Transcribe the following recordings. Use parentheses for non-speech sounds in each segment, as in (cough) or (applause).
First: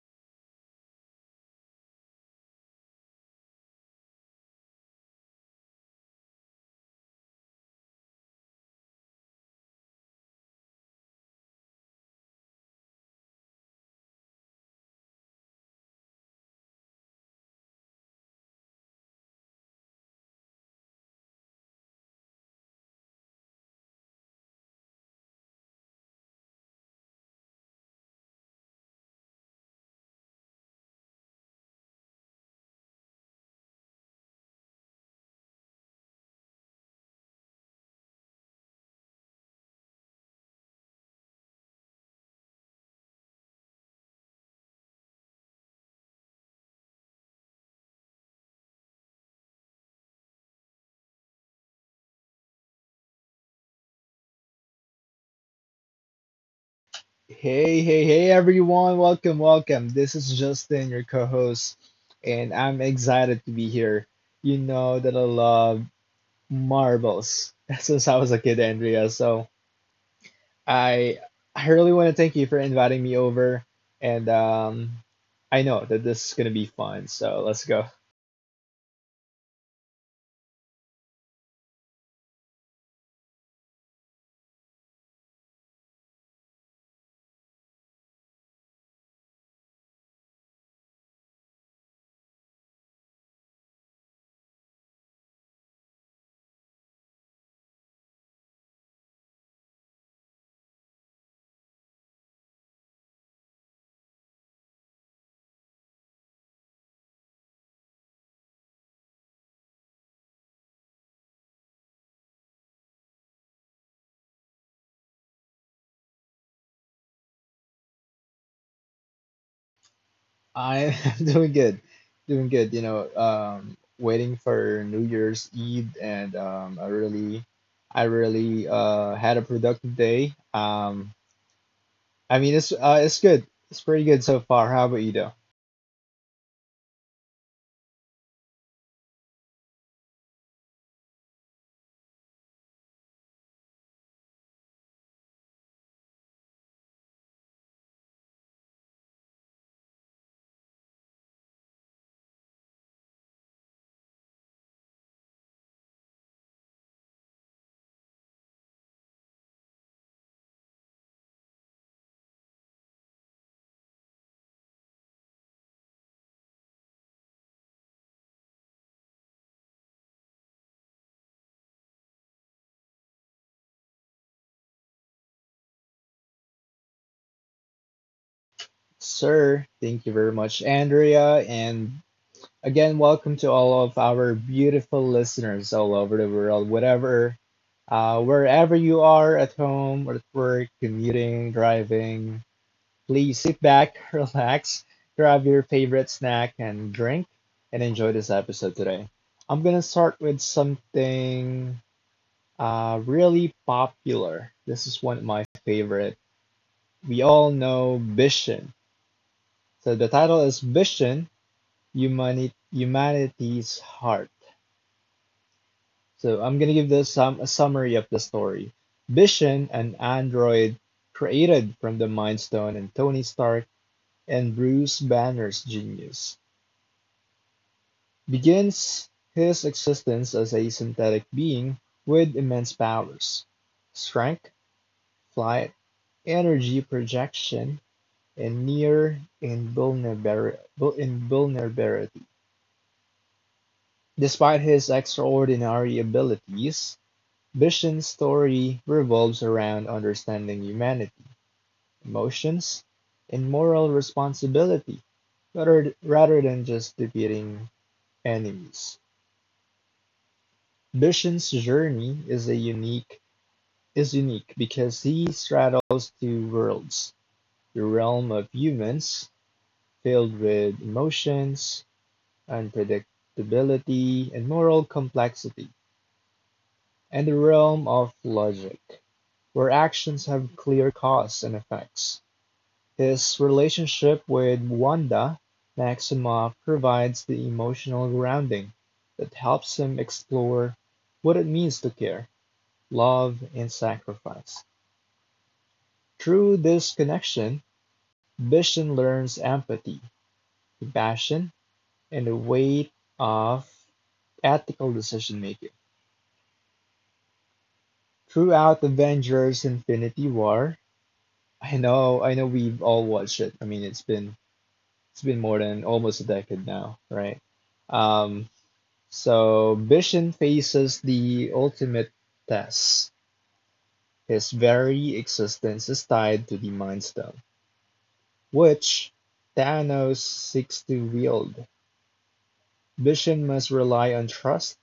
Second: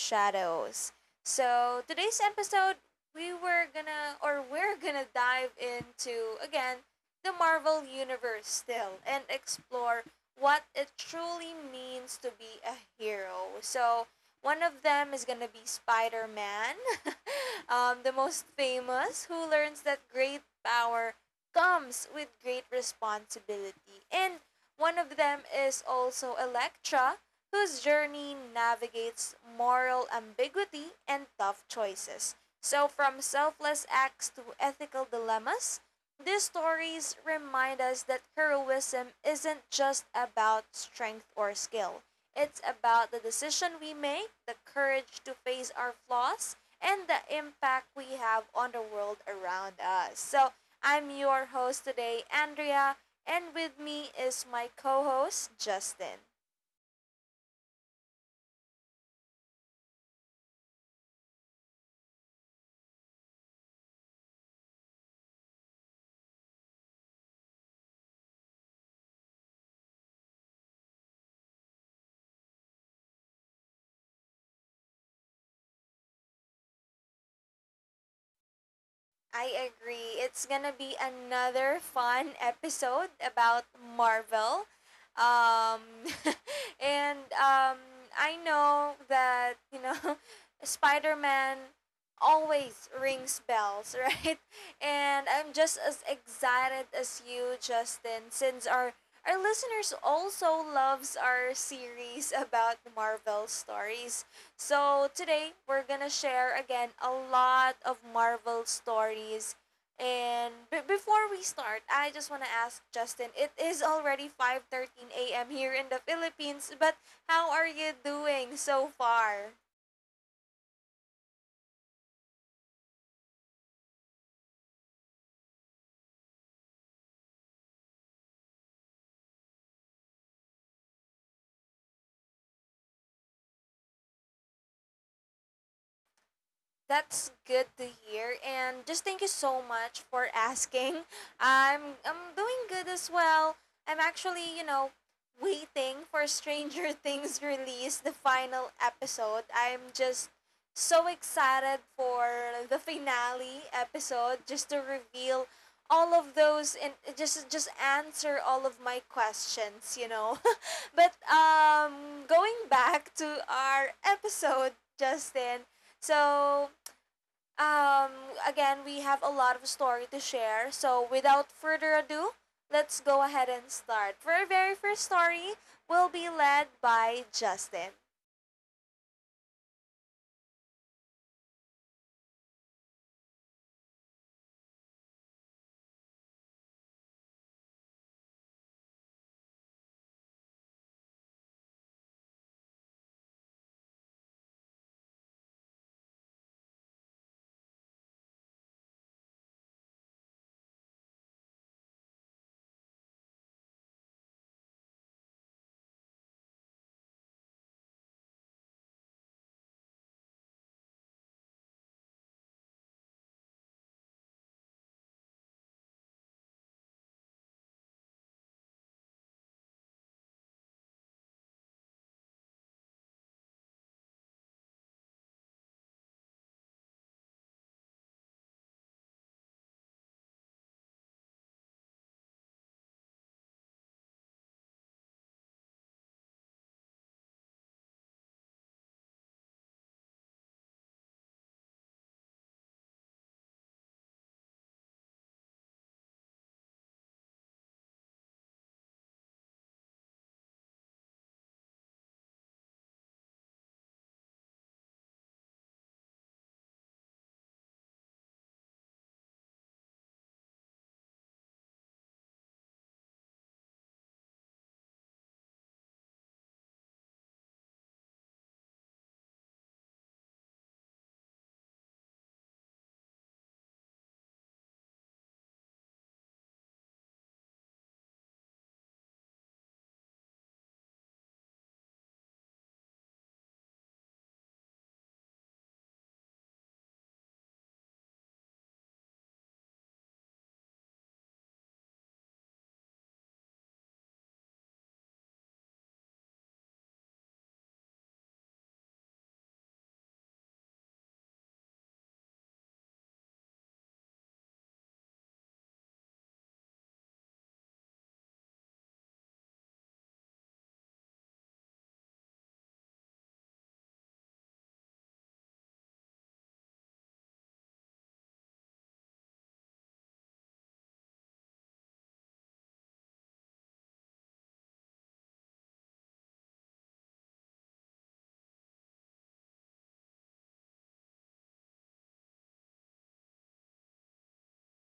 Shadows. Today's episode, we're gonna dive into, again, the Marvel Universe still and explore what it truly means to be a hero. So, one of them is gonna be Spider Man, the most famous, who learns that great power comes with great responsibility. And one of them is also Electra, whose journey navigates moral ambiguity and tough choices. So, from selfless acts to ethical dilemmas, these stories remind us that heroism isn't just about strength or skill. It's about the decision we make, the courage to face our flaws, and the impact we have on the world around us. So, I'm your host today, Andrea, and with me is my co host, Justin. Hey, hey, hey, everyone. Welcome, welcome. This is Justin, your co host, and I'm excited to be here. You know that I love marbles (laughs) since I was a kid, Andrea. So I, I really want to thank you for inviting me over, and I know that this is going to be fun. So let's go. I agree. It's gonna be another fun episode about Marvel. Um, (laughs) and I know that, (laughs) Spider Man always rings bells, (laughs) right? And I'm just as excited as you, Justin, since our listeners also loves our series (laughs) about Marvel stories. So today we're gonna share again a lot of Marvel stories. And before we start, I just wanna ask Justin. It is already 5:13 a.m. here in the Philippines, but how are you doing so far? I (laughs) am doing good, doing good. You know, waiting for New Year's Eve, and I really had a productive day. I mean, it's good. It's pretty good so far. How about you, though? That's good to hear. And just thank you so much for asking. (laughs) I'm doing good as well. I'm actually, waiting for Stranger (laughs) Things release, the final episode. I'm just so excited for the finale episode just to reveal all of those and just answer all of my questions. (laughs) But going back to our episode, Justin. So um, again, we have a lot of story to share. So without further ado, let's go ahead and start. For our very first story, will be led by Justin. Sir, thank you very much, Andrea, and again, welcome to all of our beautiful listeners all over the world, whatever, wherever you are, at home, or at work, commuting, driving. Please sit back, (laughs) relax, grab your favorite snack and drink, and enjoy this episode today. I'm gonna start with something really popular. This is one of my favorite. We all know Vision. So the title is Vision, Humanity's Heart. So I'm gonna give this some a summary of the story. Vision, an android created from the Mind Stone and Tony Stark and Bruce Banner's genius, begins his existence as a synthetic being with immense powers: strength, flight, energy projection, and near invulnerability. Despite his extraordinary abilities, Vision's story revolves around understanding humanity, emotions, and moral responsibility rather than just defeating enemies. Vision's journey is a unique because he straddles two worlds: the realm of humans, filled with emotions, unpredictability, and moral complexity, and the realm of logic, where actions have clear cause and effects. His relationship with Wanda Maximoff provides the emotional grounding that helps him explore what it means to care, love, and sacrifice. Through this connection, Vision learns empathy, compassion, and the weight of ethical decision making. Throughout Avengers Infinity War, I know we've all watched it. I mean, it's been more than almost a decade now, right? Um so Vision faces the ultimate test. His very existence is tied to the Mind Stone, which Thanos seeks to wield. Vision must rely on trust,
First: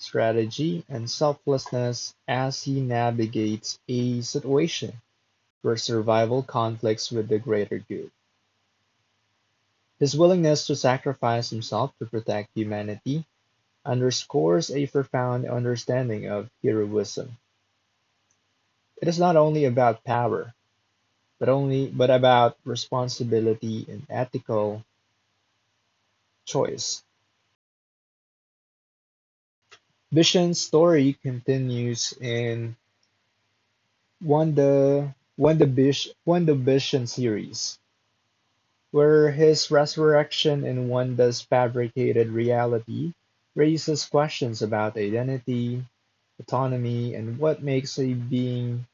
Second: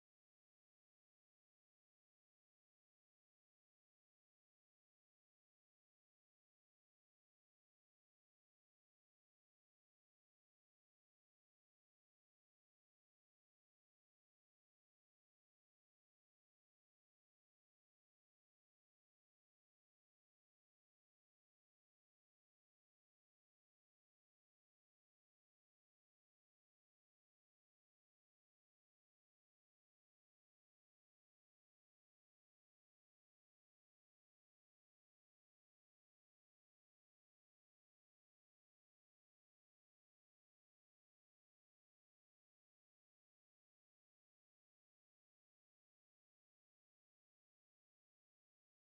strategy, and selflessness as he navigates a situation where survival conflicts with the greater good. His willingness to sacrifice himself to protect humanity underscores a profound understanding of heroism. It is not only about power, but about responsibility and ethical choice. Bishan's story continues in Wanda Vision series, where his resurrection in Wanda's fabricated reality raises questions about identity, autonomy, and what makes a being,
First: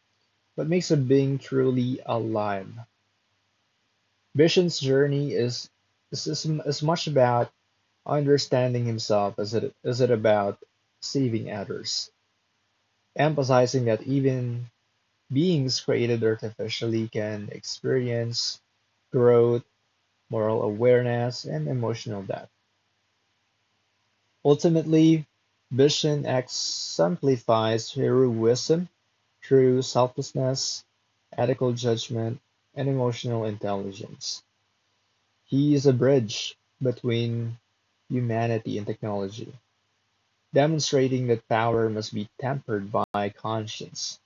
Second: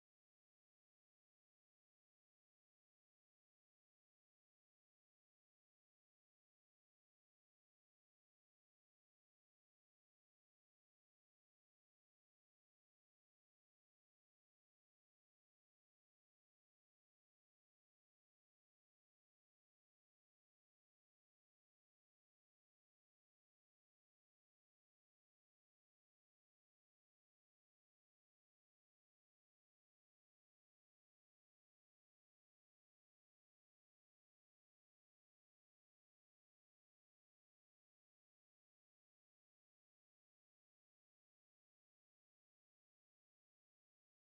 truly alive. Vision's journey is is much about understanding himself as it about saving others, emphasizing that even beings created artificially can experience growth, moral awareness, and emotional depth. Ultimately, Vision exemplifies heroism through selflessness, ethical judgment, and emotional intelligence. He is a bridge between humanity and technology, demonstrating that power must be tempered by conscience,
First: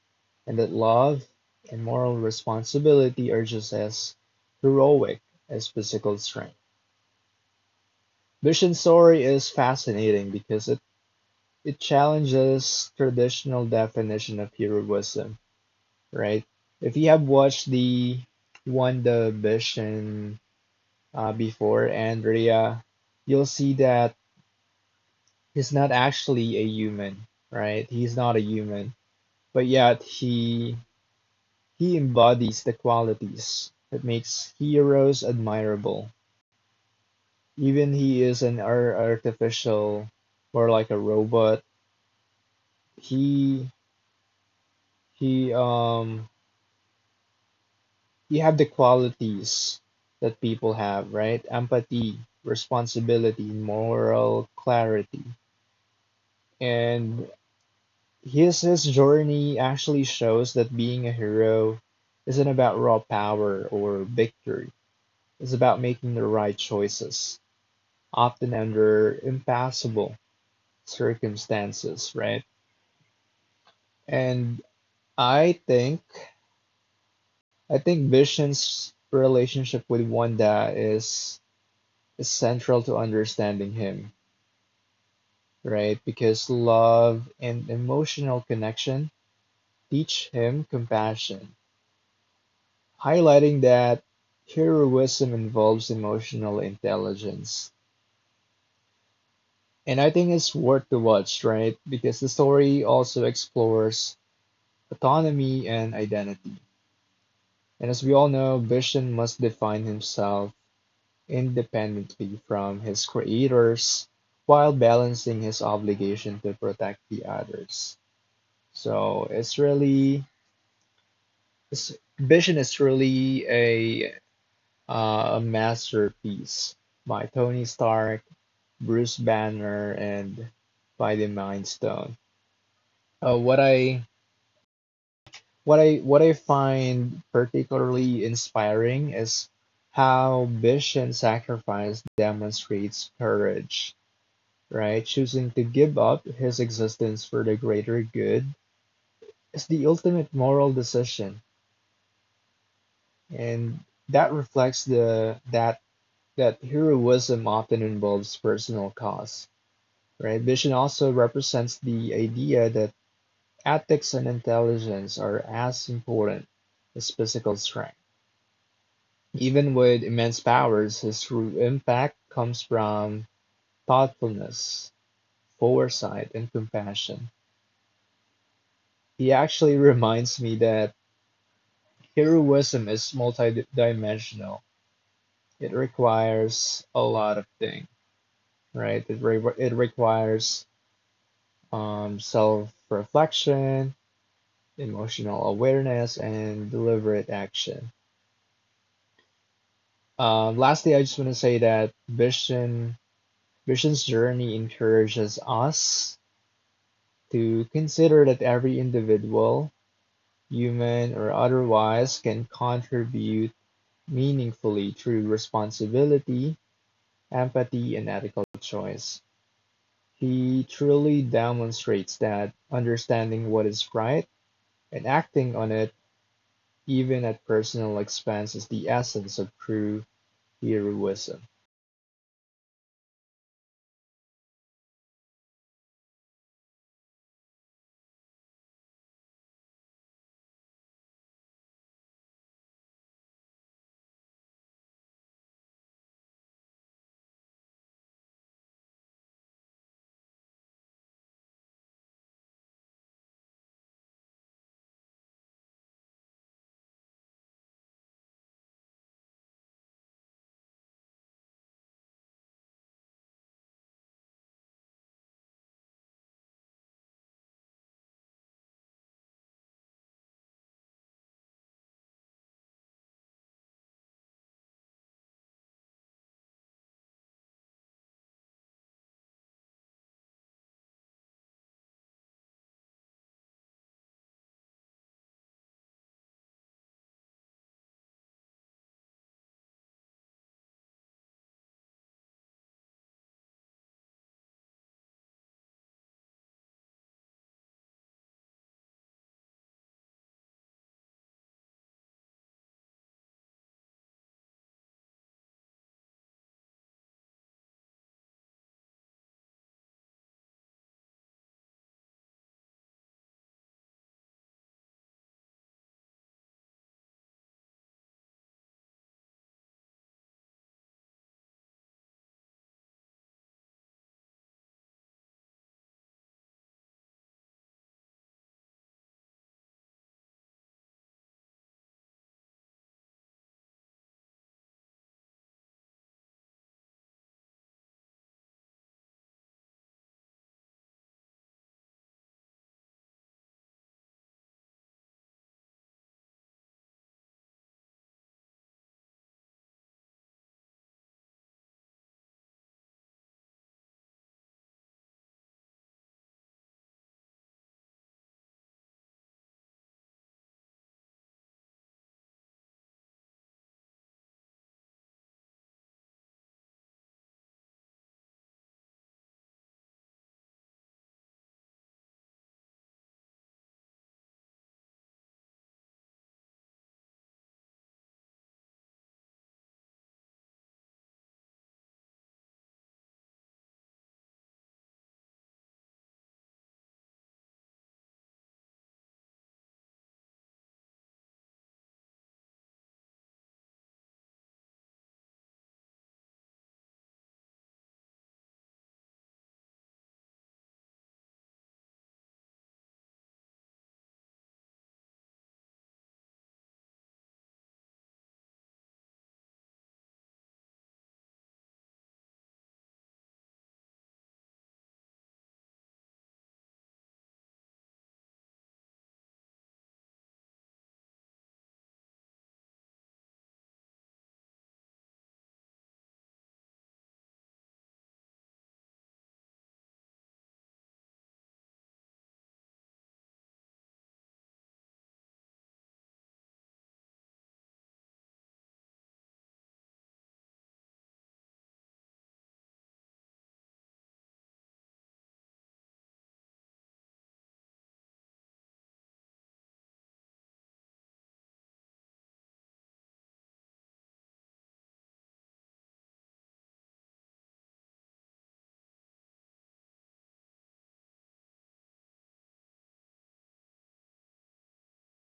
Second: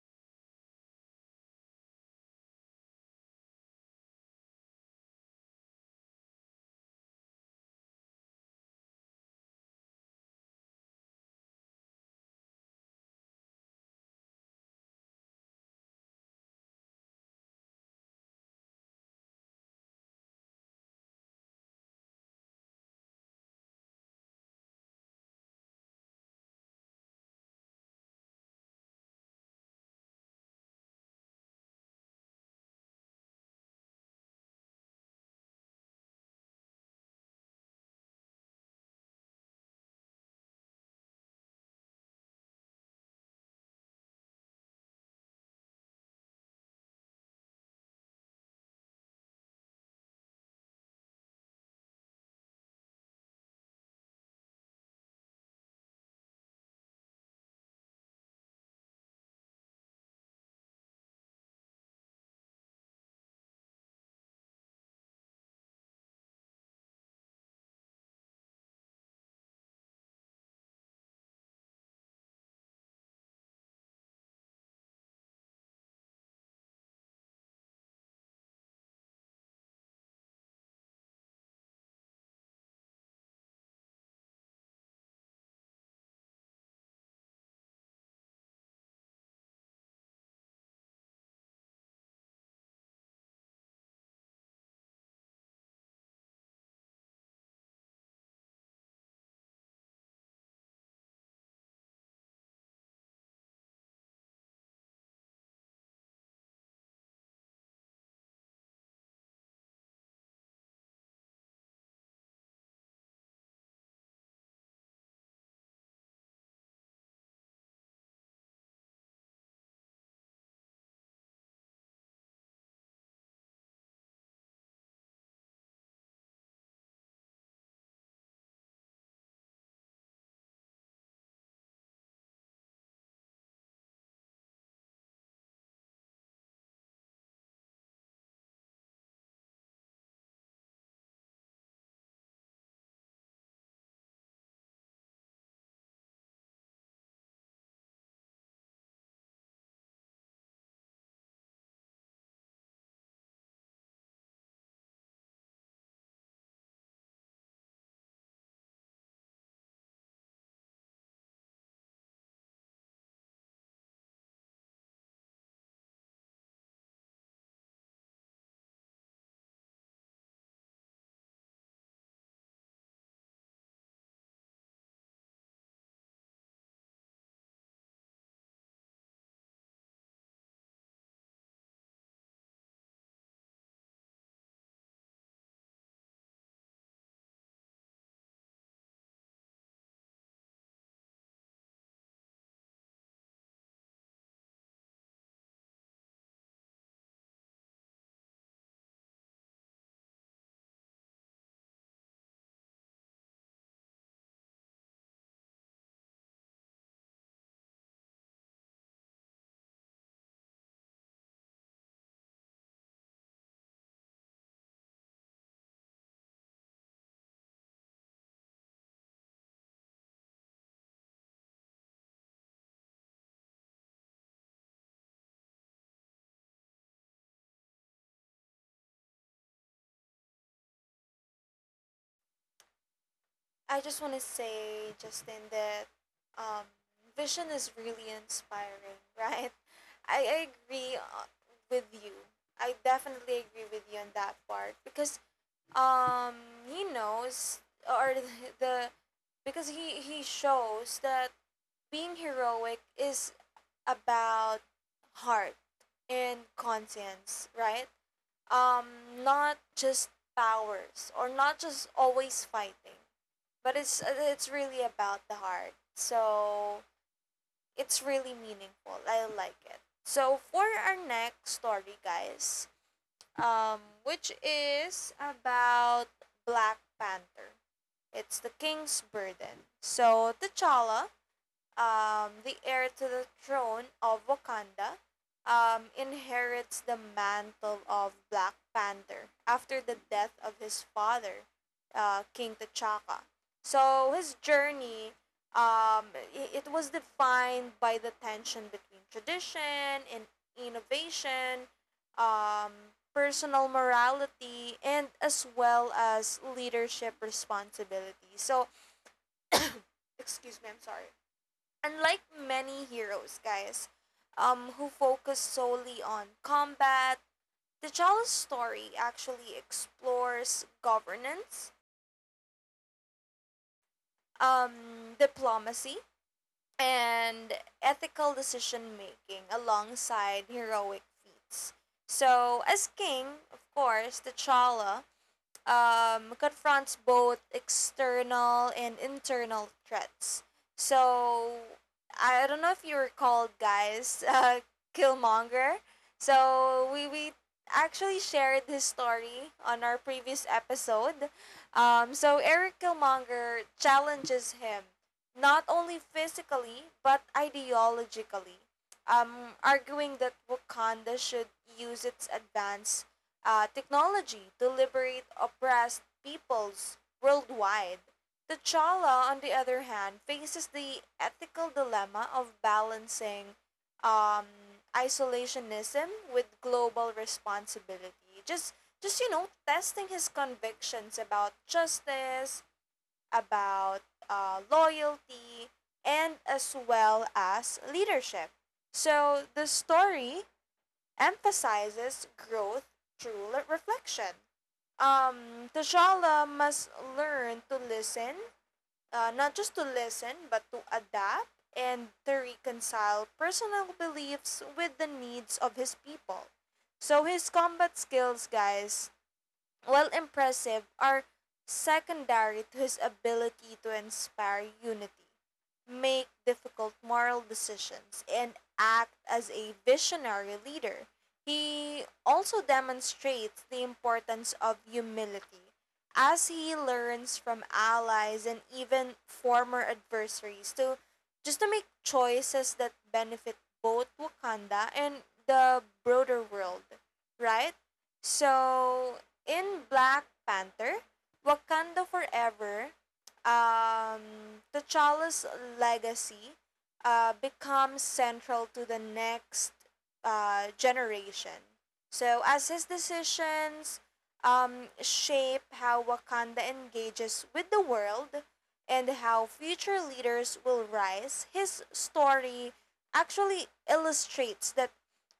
and that love and moral responsibility are just as heroic as physical strength. Vision's story is fascinating because it challenges traditional definition of heroism, right? If you have watched the One Division before, Andrea, you'll see that he's not actually a human, right? He's not a human, but yet he embodies the qualities that makes heroes admirable. Even he is an artificial, more like a robot. He he, you have the qualities that people have, right? Empathy, responsibility, moral clarity. And his journey actually shows that being a hero isn't about raw power or victory. It's about making the right choices, often under impossible circumstances, right? And I think I think Vision's relationship with Wanda is central to understanding him, right? Because love and emotional connection teach him compassion, highlighting that heroism involves emotional intelligence. And I think it's worth to watch, right? Because the story also explores autonomy and identity. And as we all know, Vision must define himself independently from his creators while balancing his obligation to protect the others. So it's really This vision is really a masterpiece by Tony Stark, Bruce Banner, and by the Mind Stone. Uh, what I what I find particularly inspiring is how Vision sacrifice demonstrates courage, right? Choosing to give up his existence for the greater good is the ultimate moral decision, and that reflects the that that heroism often involves personal costs, right? Vision also represents the idea that ethics and intelligence are as important as physical strength. Even with immense powers, his true impact comes from thoughtfulness, foresight, and compassion. He actually reminds me that heroism is multidimensional. It requires a lot of things, right? It requires self reflection, emotional awareness, and deliberate action. Lastly, I just want to say that vision's journey encourages us to consider that every individual, human or otherwise, can contribute meaningfully through responsibility, empathy, and ethical choice. He truly demonstrates that understanding what is right and acting on it, even at personal expense, is the essence of true heroism. I just want to say, Justin, that um, vision is really inspiring, (laughs) right? I agree with you. I definitely agree with you on that part because um he knows or (laughs) the because he shows that being heroic is about heart and conscience, right? Um, not just powers or not just always fighting, but it's really about the heart. So it's really meaningful. I like it. So for our next story, guys, which is about Black Panther. It's the King's Burden. So T'Challa the heir to the throne of Wakanda, inherits the mantle of Black Panther after the death of his father, King T'Chaka. So his journey, it was defined by the tension between tradition and innovation, personal morality, and as well as leadership responsibility. So, excuse me, I'm sorry. Unlike many heroes, guys, who focus solely on combat, the T'Challa's story actually explores governance, diplomacy, and ethical decision making alongside heroic feats. So, as king, of course, T'Challa confronts both external and internal threats. So I don't know if you recall, guys, (laughs) Killmonger. So we actually shared his story on our previous episode. So Eric Killmonger challenges him not only physically but ideologically, arguing that Wakanda should use its advanced technology to liberate oppressed peoples worldwide. T'Challa, on the other hand, faces the ethical dilemma of balancing um, isolationism with global responsibility. Just you know, testing his convictions about justice, about loyalty, and as well as leadership. So the story emphasizes growth through reflection. Tajala must learn to listen, not just to listen, but to adapt and to reconcile personal beliefs with the needs of his people. So his combat skills, guys, while impressive, are secondary to his ability to inspire unity make difficult moral decisions, and act as a visionary leader. He also demonstrates the importance of humility as he learns from allies and even former adversaries to just to make choices that benefit both Wakanda and the broader world, right? So, in Black Panther, Wakanda Forever T'Challa's legacy becomes central to the next generation. So, as his decisions shape how Wakanda engages with the world and how future leaders will rise, his story actually illustrates that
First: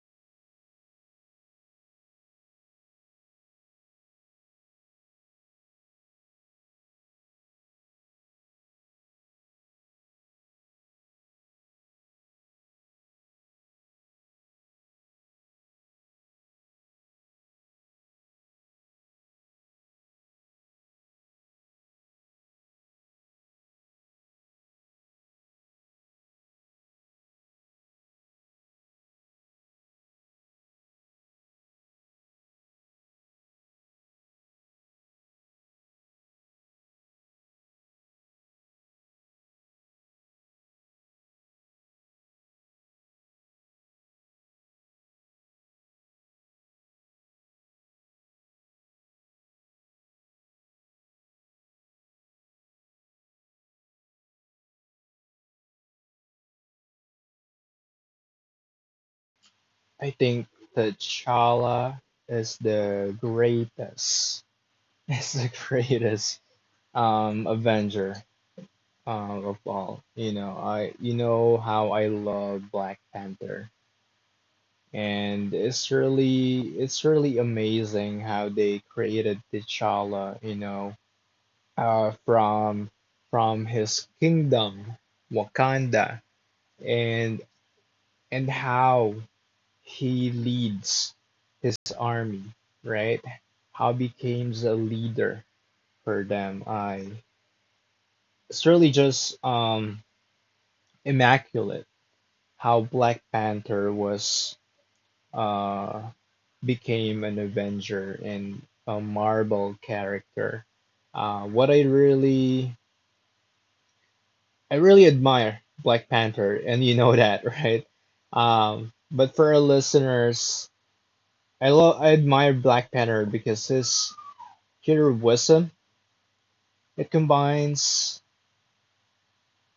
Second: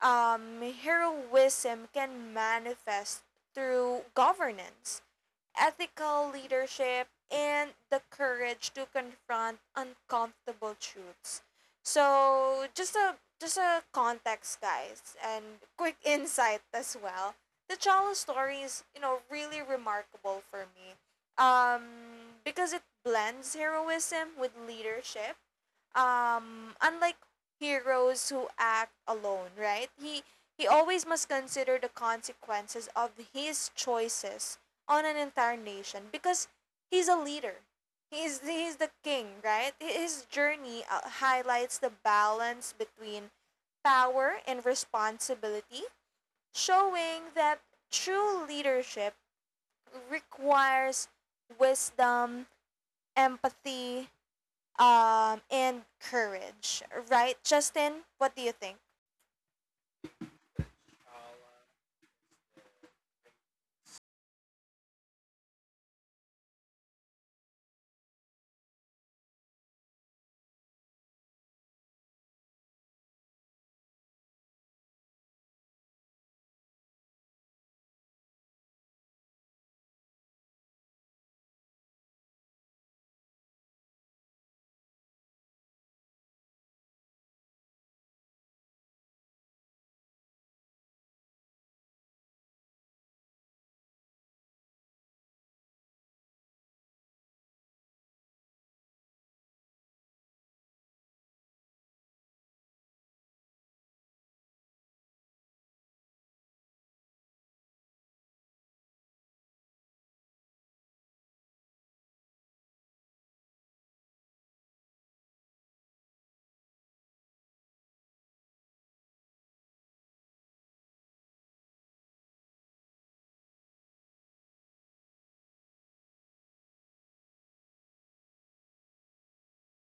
heroism can manifest through governance ethical leadership, and the courage to confront uncomfortable truths. So just a context, guys, and quick insight as well. The Chala story is, you know, really remarkable for me. Um, because it blends heroism with leadership unlike heroes who act alone, right? He always must consider the consequences of his choices on an entire nation because he's a leader, he's the king, right? His journey highlights the balance between power and responsibility showing that true leadership requires wisdom empathy and courage, right? Justin, what do you think? I think T'Challa is the greatest, (laughs) is the greatest Avenger of all. You know, I you know how I love Black Panther, and it's really amazing how they created T'Challa. You know, uh, from from his kingdom, Wakanda, and and how he leads his army, right? How becomes a leader for them. I It's really just immaculate how Black Panther was uh became an Avenger and a Marvel character. What I really admire Black Panther, and you know (laughs) that, right? But for our listeners, I admire Black Panther because his killer wisdom, it combines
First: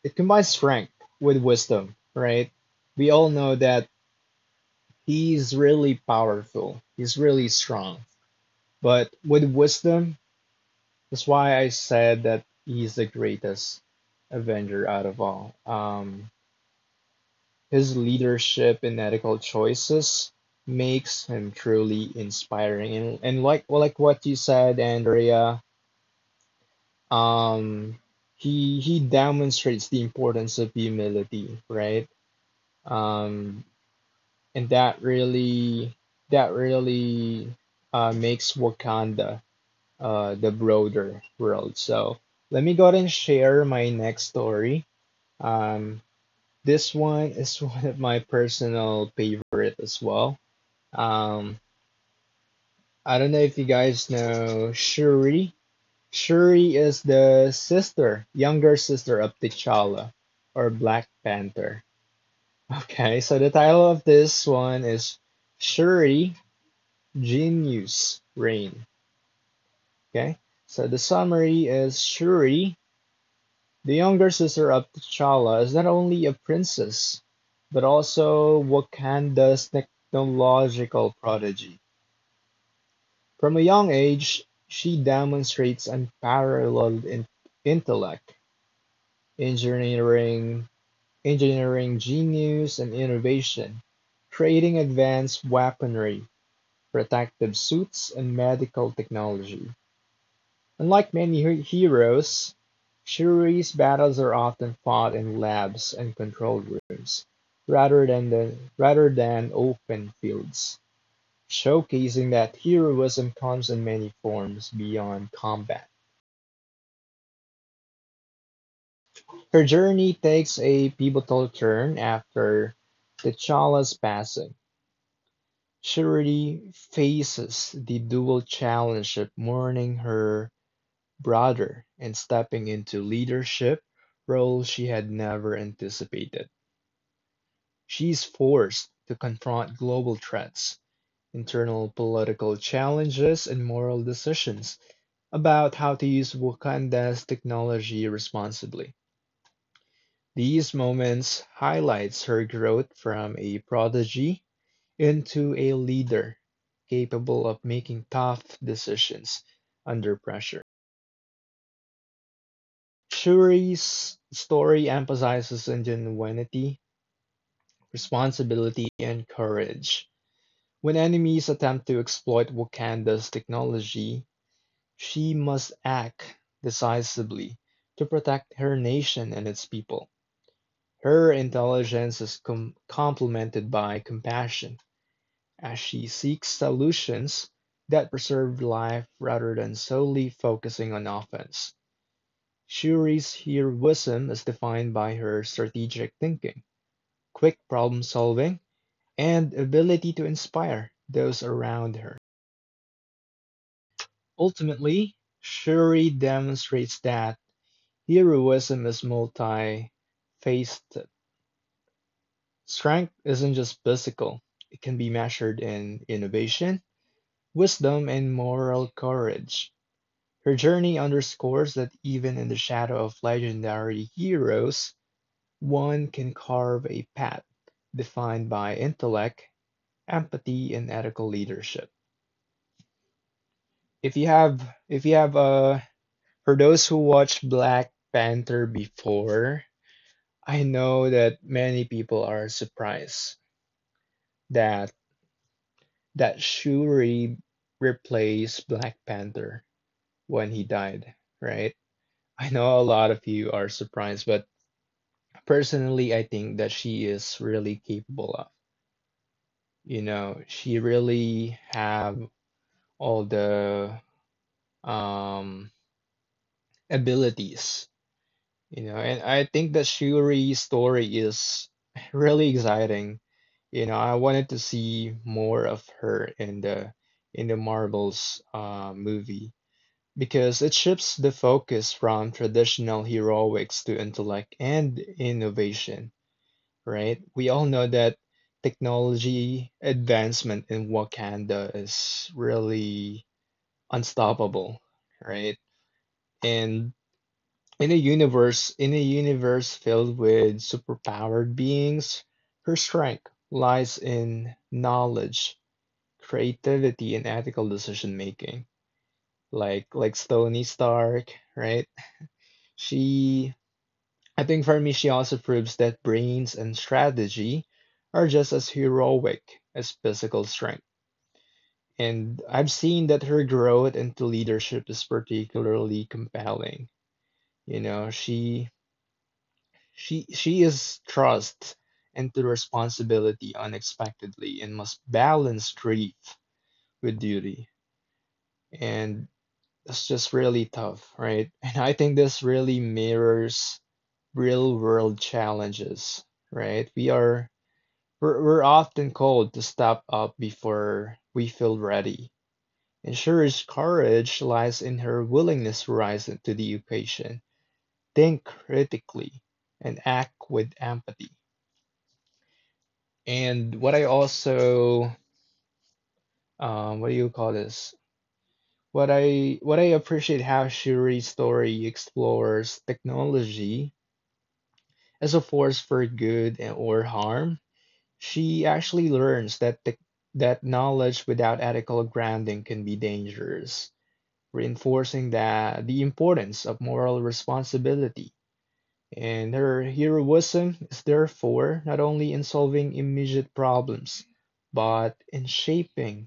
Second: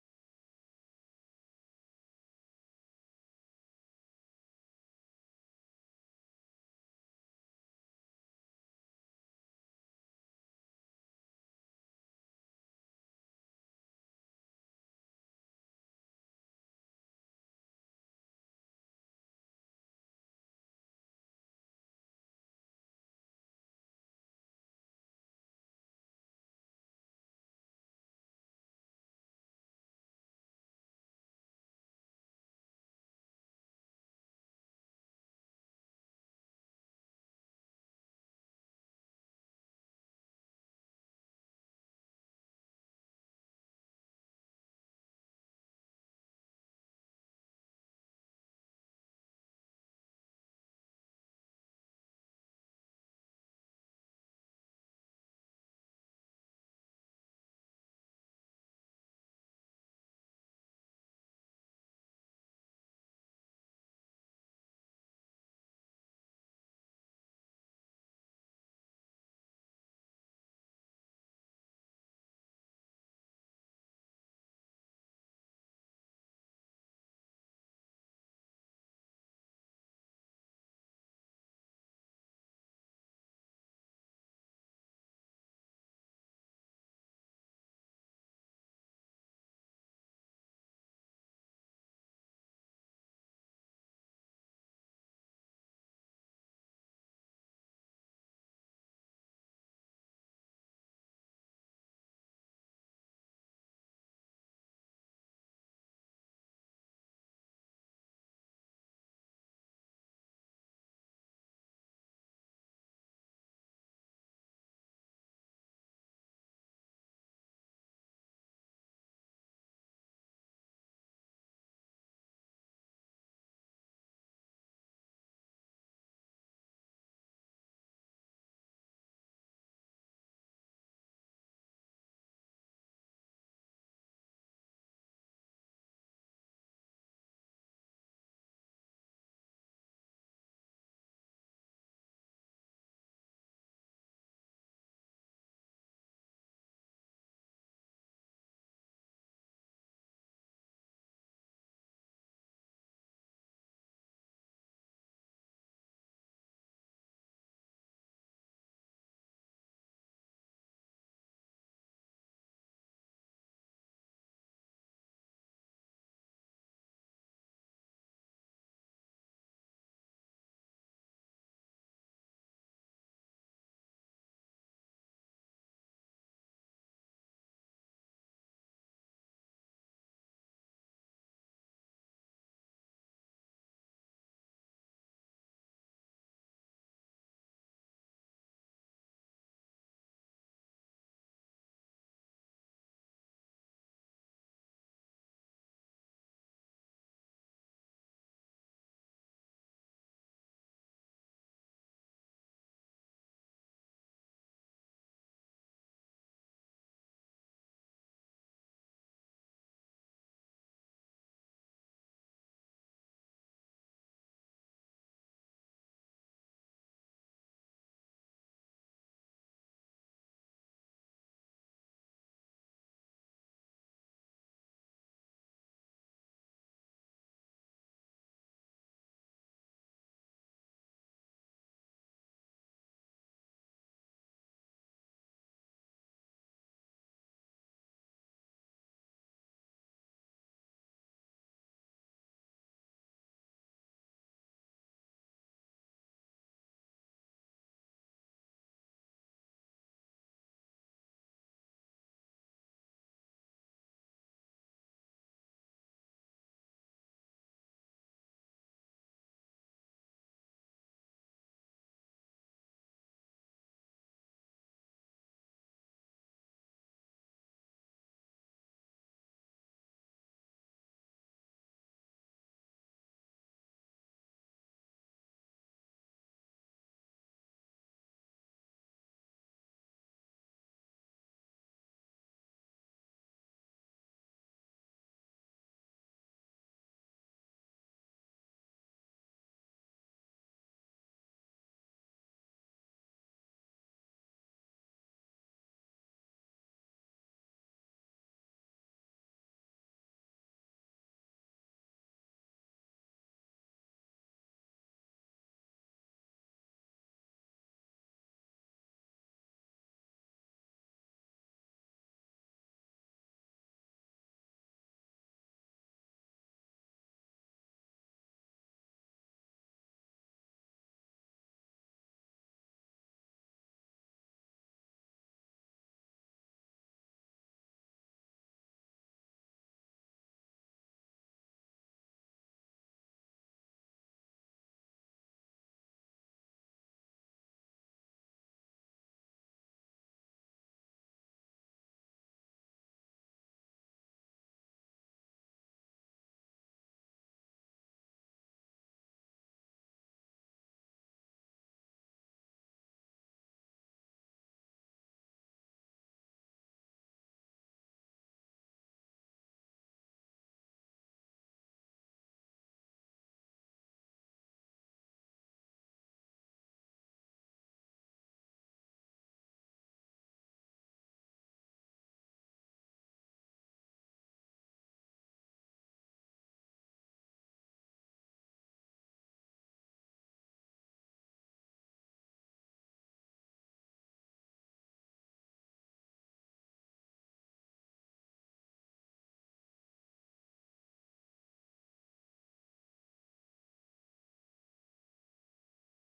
it combines strength with wisdom, right? We all know that he's really powerful. He's really strong. But with wisdom, that's why I said that he's the greatest Avenger out of all. His leadership and ethical choices makes him truly inspiring. And like well, like what you said, Andrea, um he demonstrates the importance of humility, right? Um and that really makes Wakanda, the broader world. So let me go ahead and share my next story. um this one is (laughs) one of my personal favorite as well. Um i don't know if you guys know Shuri. Is the sister, younger sister of T'Challa or Black Panther. Okay, so the title of this one is Shuri, Genius Reign. Okay, so the summary is: Shuri, the younger sister of T'Challa, is not only a princess, but also Wakanda's technological prodigy. From a young age, she demonstrates unparalleled intellect, engineering engineering genius and innovation, creating advanced weaponry, protective suits, and medical technology. Unlike many heroes, Shuri's battles are often fought in labs and control rooms rather than open fields, showcasing that heroism comes in many forms beyond combat. Her journey takes a pivotal turn after T'Challa's passing. Charity faces the dual challenge of mourning her brother and stepping into leadership roles she had never anticipated. She is forced to confront global threats, internal political challenges, and moral decisions about how to use Wakanda's technology responsibly. These moments highlights her growth from a prodigy into a leader capable of making tough decisions under pressure. Shuri's story emphasizes ingenuity, responsibility, and courage. When enemies attempt to exploit Wakanda's technology, she must act decisively to protect her nation and its people. Her intelligence is complemented by compassion as she seeks solutions that preserve life rather than solely focusing on offense. Shuri's heroism is defined by her strategic thinking, quick problem solving, and ability to inspire those around her. Ultimately, Shuri demonstrates that heroism is multi faceted. Strength isn't just physical, it can be measured in innovation, wisdom, and moral courage. Her journey underscores that even in the shadow of legendary heroes, one can carve a path defined by intellect, empathy, and ethical leadership. If you have, if you have, for those who watched Black Panther before, I know that many people are surprised that that Shuri replaced Black Panther when he died, right? I know a lot of you are surprised, but personally, I think that she is really capable of. You know, she really have all the um abilities, you know, and I think that Shuri's story is really exciting. You know, I wanted to see more of her in the Marvel's movie, because it shifts the focus from traditional heroics to intellect and innovation, right? We all know that technology advancement in Wakanda is really unstoppable, right? And in a universe filled with superpowered beings, her strength lies in knowledge, creativity, and ethical decision making. Like Tony Stark, right? She I think for me, she also proves that brains and strategy are just as heroic as physical strength. And I've seen that her growth into leadership is particularly compelling. You know, she she is thrust into responsibility unexpectedly and must balance grief with duty. And it's just really tough, right? (laughs) And I think this really mirrors real world challenges, right? We're often called to step up before we feel ready. And Sherry's courage lies in her willingness to rise to the occasion, think critically, and act with empathy. And what I also, what do you call this? What I appreciate how Shuri's story explores technology as a force for good and or harm. She actually learns that knowledge without ethical grounding can be dangerous, reinforcing that the importance of moral responsibility. And her heroism is therefore not only in solving immediate problems, but in shaping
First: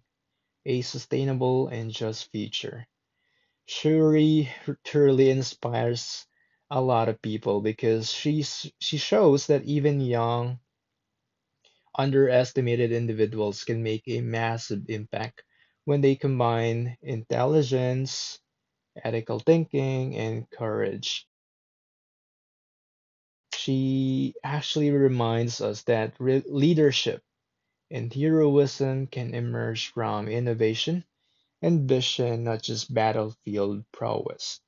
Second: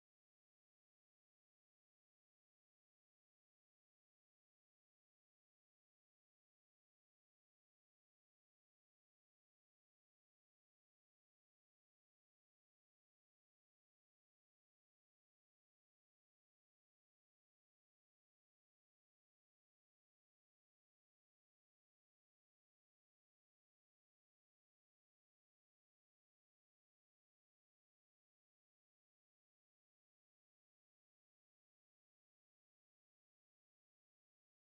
a sustainable and just future. Shuri truly inspires a lot of people because she shows that even young underestimated individuals can make a massive impact when they combine intelligence, ethical thinking, and courage. She actually reminds us that leadership and heroism can emerge from innovation and vision, not just battlefield prowess.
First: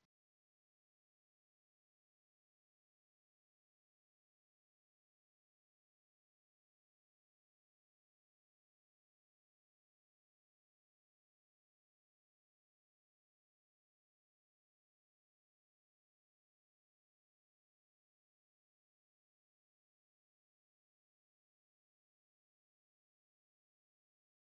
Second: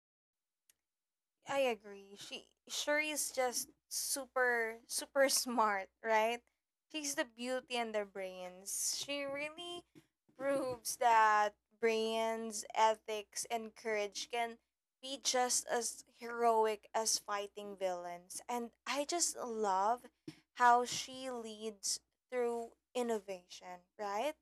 I agree. She Shuri's just super (laughs) smart, right? She's the beauty and the brains. She really proves that brains, ethics, and courage can be just as heroic as fighting villains. And I just love how she leads through innovation, right?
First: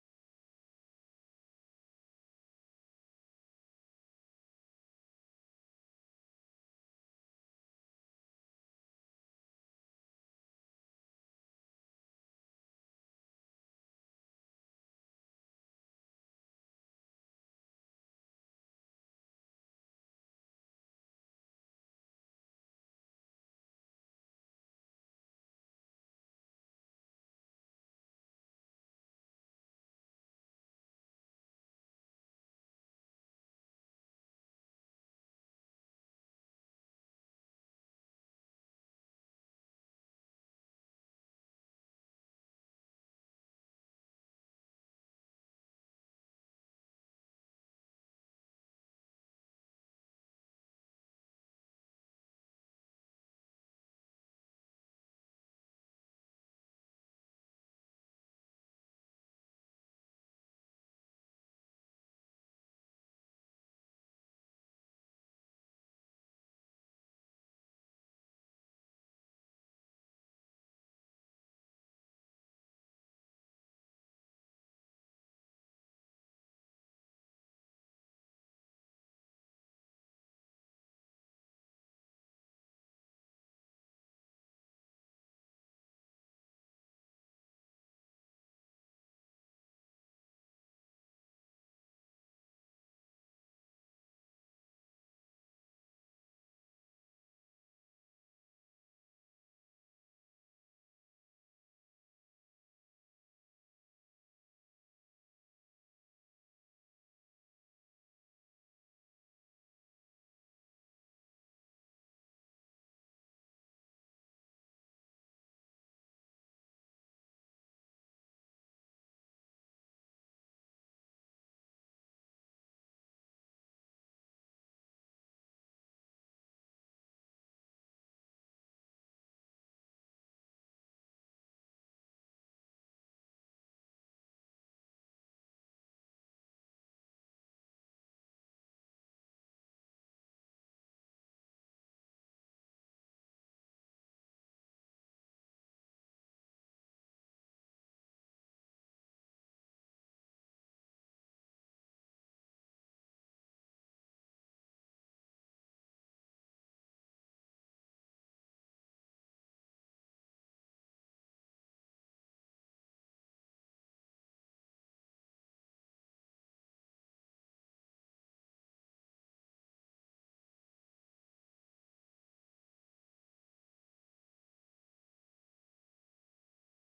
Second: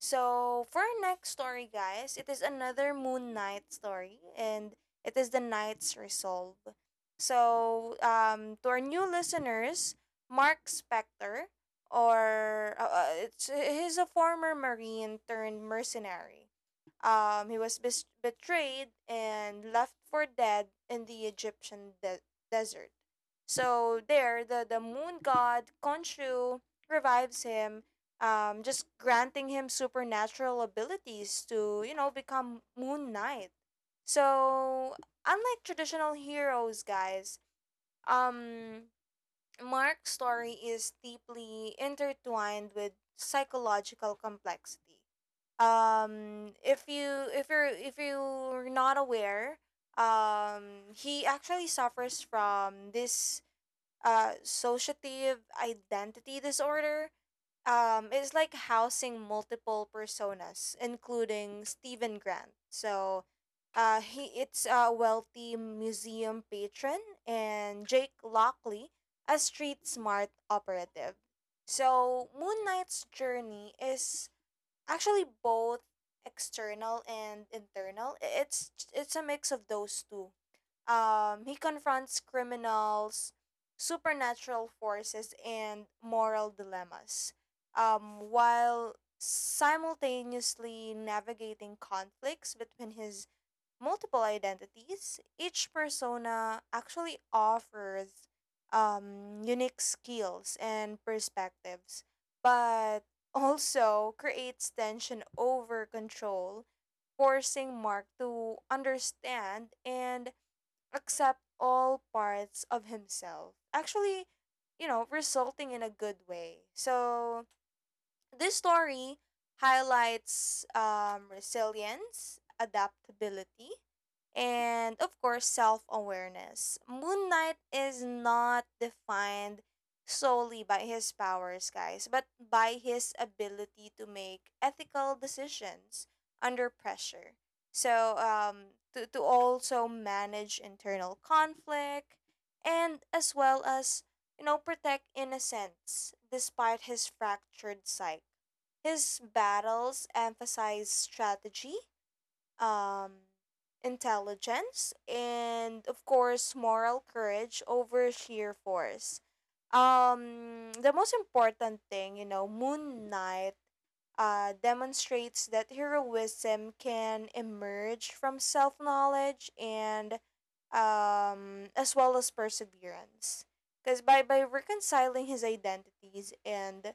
So for our next story, guys, it is another Moon Knight story, and it is the Knight's Resolve. So, to our new listeners, Mark Spector, he's a former Marine turned mercenary. He was betrayed and left for dead in the Egyptian desert. So there, the moon god Khonshu revives him, just granting him supernatural abilities to, you know, become moon knight. So Unlike traditional heroes, guys, um, Mark's story is deeply intertwined with psychological complexity. If you're not aware, he actually suffers from this associative identity disorder, it's like housing multiple personas, including Stephen Grant. So, he it's a wealthy museum patron and Jake Lockley, a street smart operative. So, Moon Knight's journey is actually both external and internal. It's a mix of those two. He confronts criminals, supernatural forces, and moral dilemmas, while simultaneously navigating conflicts between his multiple identities. Each persona actually offers unique skills and perspectives, but also creates tension over control, forcing Mark to understand and accept all parts of himself. Actually, you know, resulting in a good way. So this story highlights resilience, adaptability, and of course, self awareness. Moon Knight is not defined solely by his powers, guys, but by his ability to make ethical decisions under pressure. So, to also manage internal conflict and as well as, you know, protect innocence despite his fractured psyche. His battles emphasize strategy, um, intelligence, and of course, moral courage over sheer force. The most important thing, you know, Moon Knight demonstrates that heroism can emerge from self knowledge and as well as perseverance. Because by reconciling his identities and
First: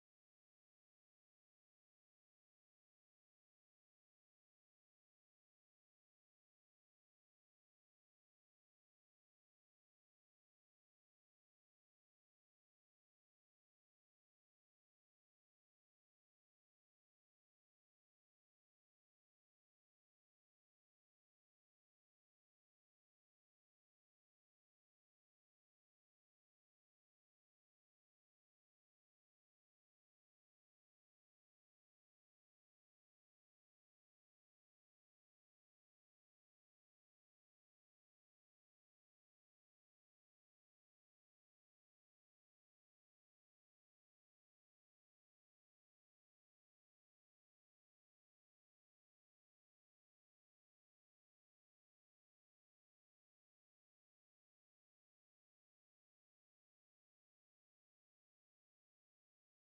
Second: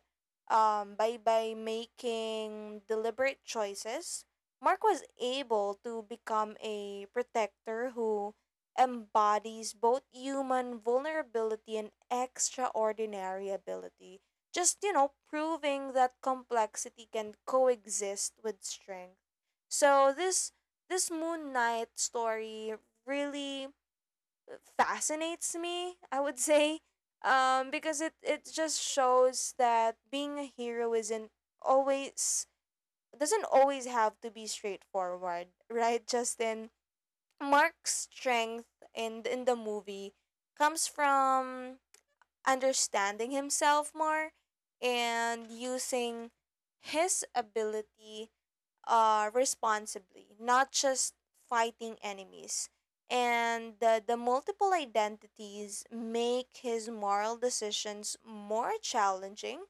by making deliberate choices, Mark was able to become a protector who embodies both human vulnerability and extraordinary ability just, you know, proving that complexity can coexist with strength. So this Moon Knight story really fascinates me, I would (laughs) say. Because it just shows that being a hero isn't always doesn't always have to be straightforward, (laughs) right, Justin? Mark's strength in the movie comes from understanding himself more and using his ability responsibly, not just fighting enemies. And the multiple identities make his moral decisions more challenging,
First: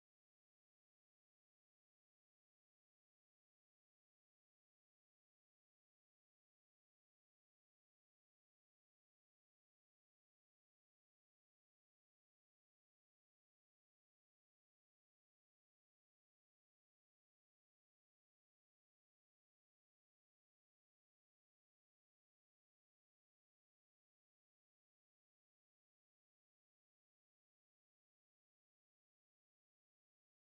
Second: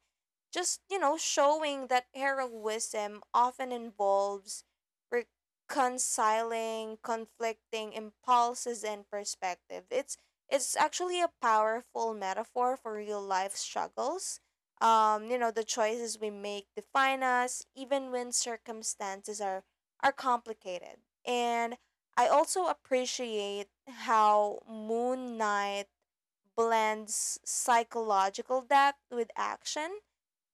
just you know, showing that heroism often involves reconciling conflicting impulses and perspective. It's actually a powerful metaphor for real life struggles. You know, the choices we make define us even when circumstances are complicated. And I also appreciate how moon knight blends psychological depth with action.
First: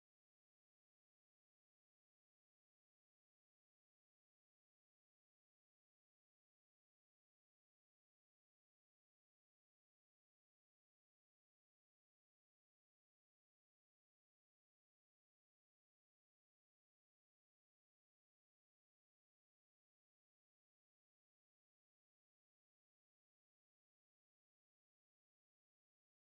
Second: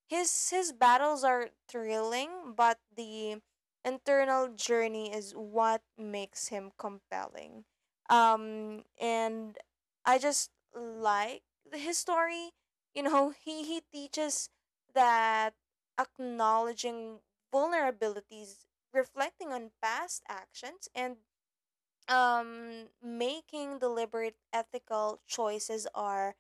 His battles are thrilling, but the internal journey is what makes him compelling. And I just like his story. You know, he teaches that acknowledging vulnerabilities, reflecting on past actions, and making deliberate ethical choices are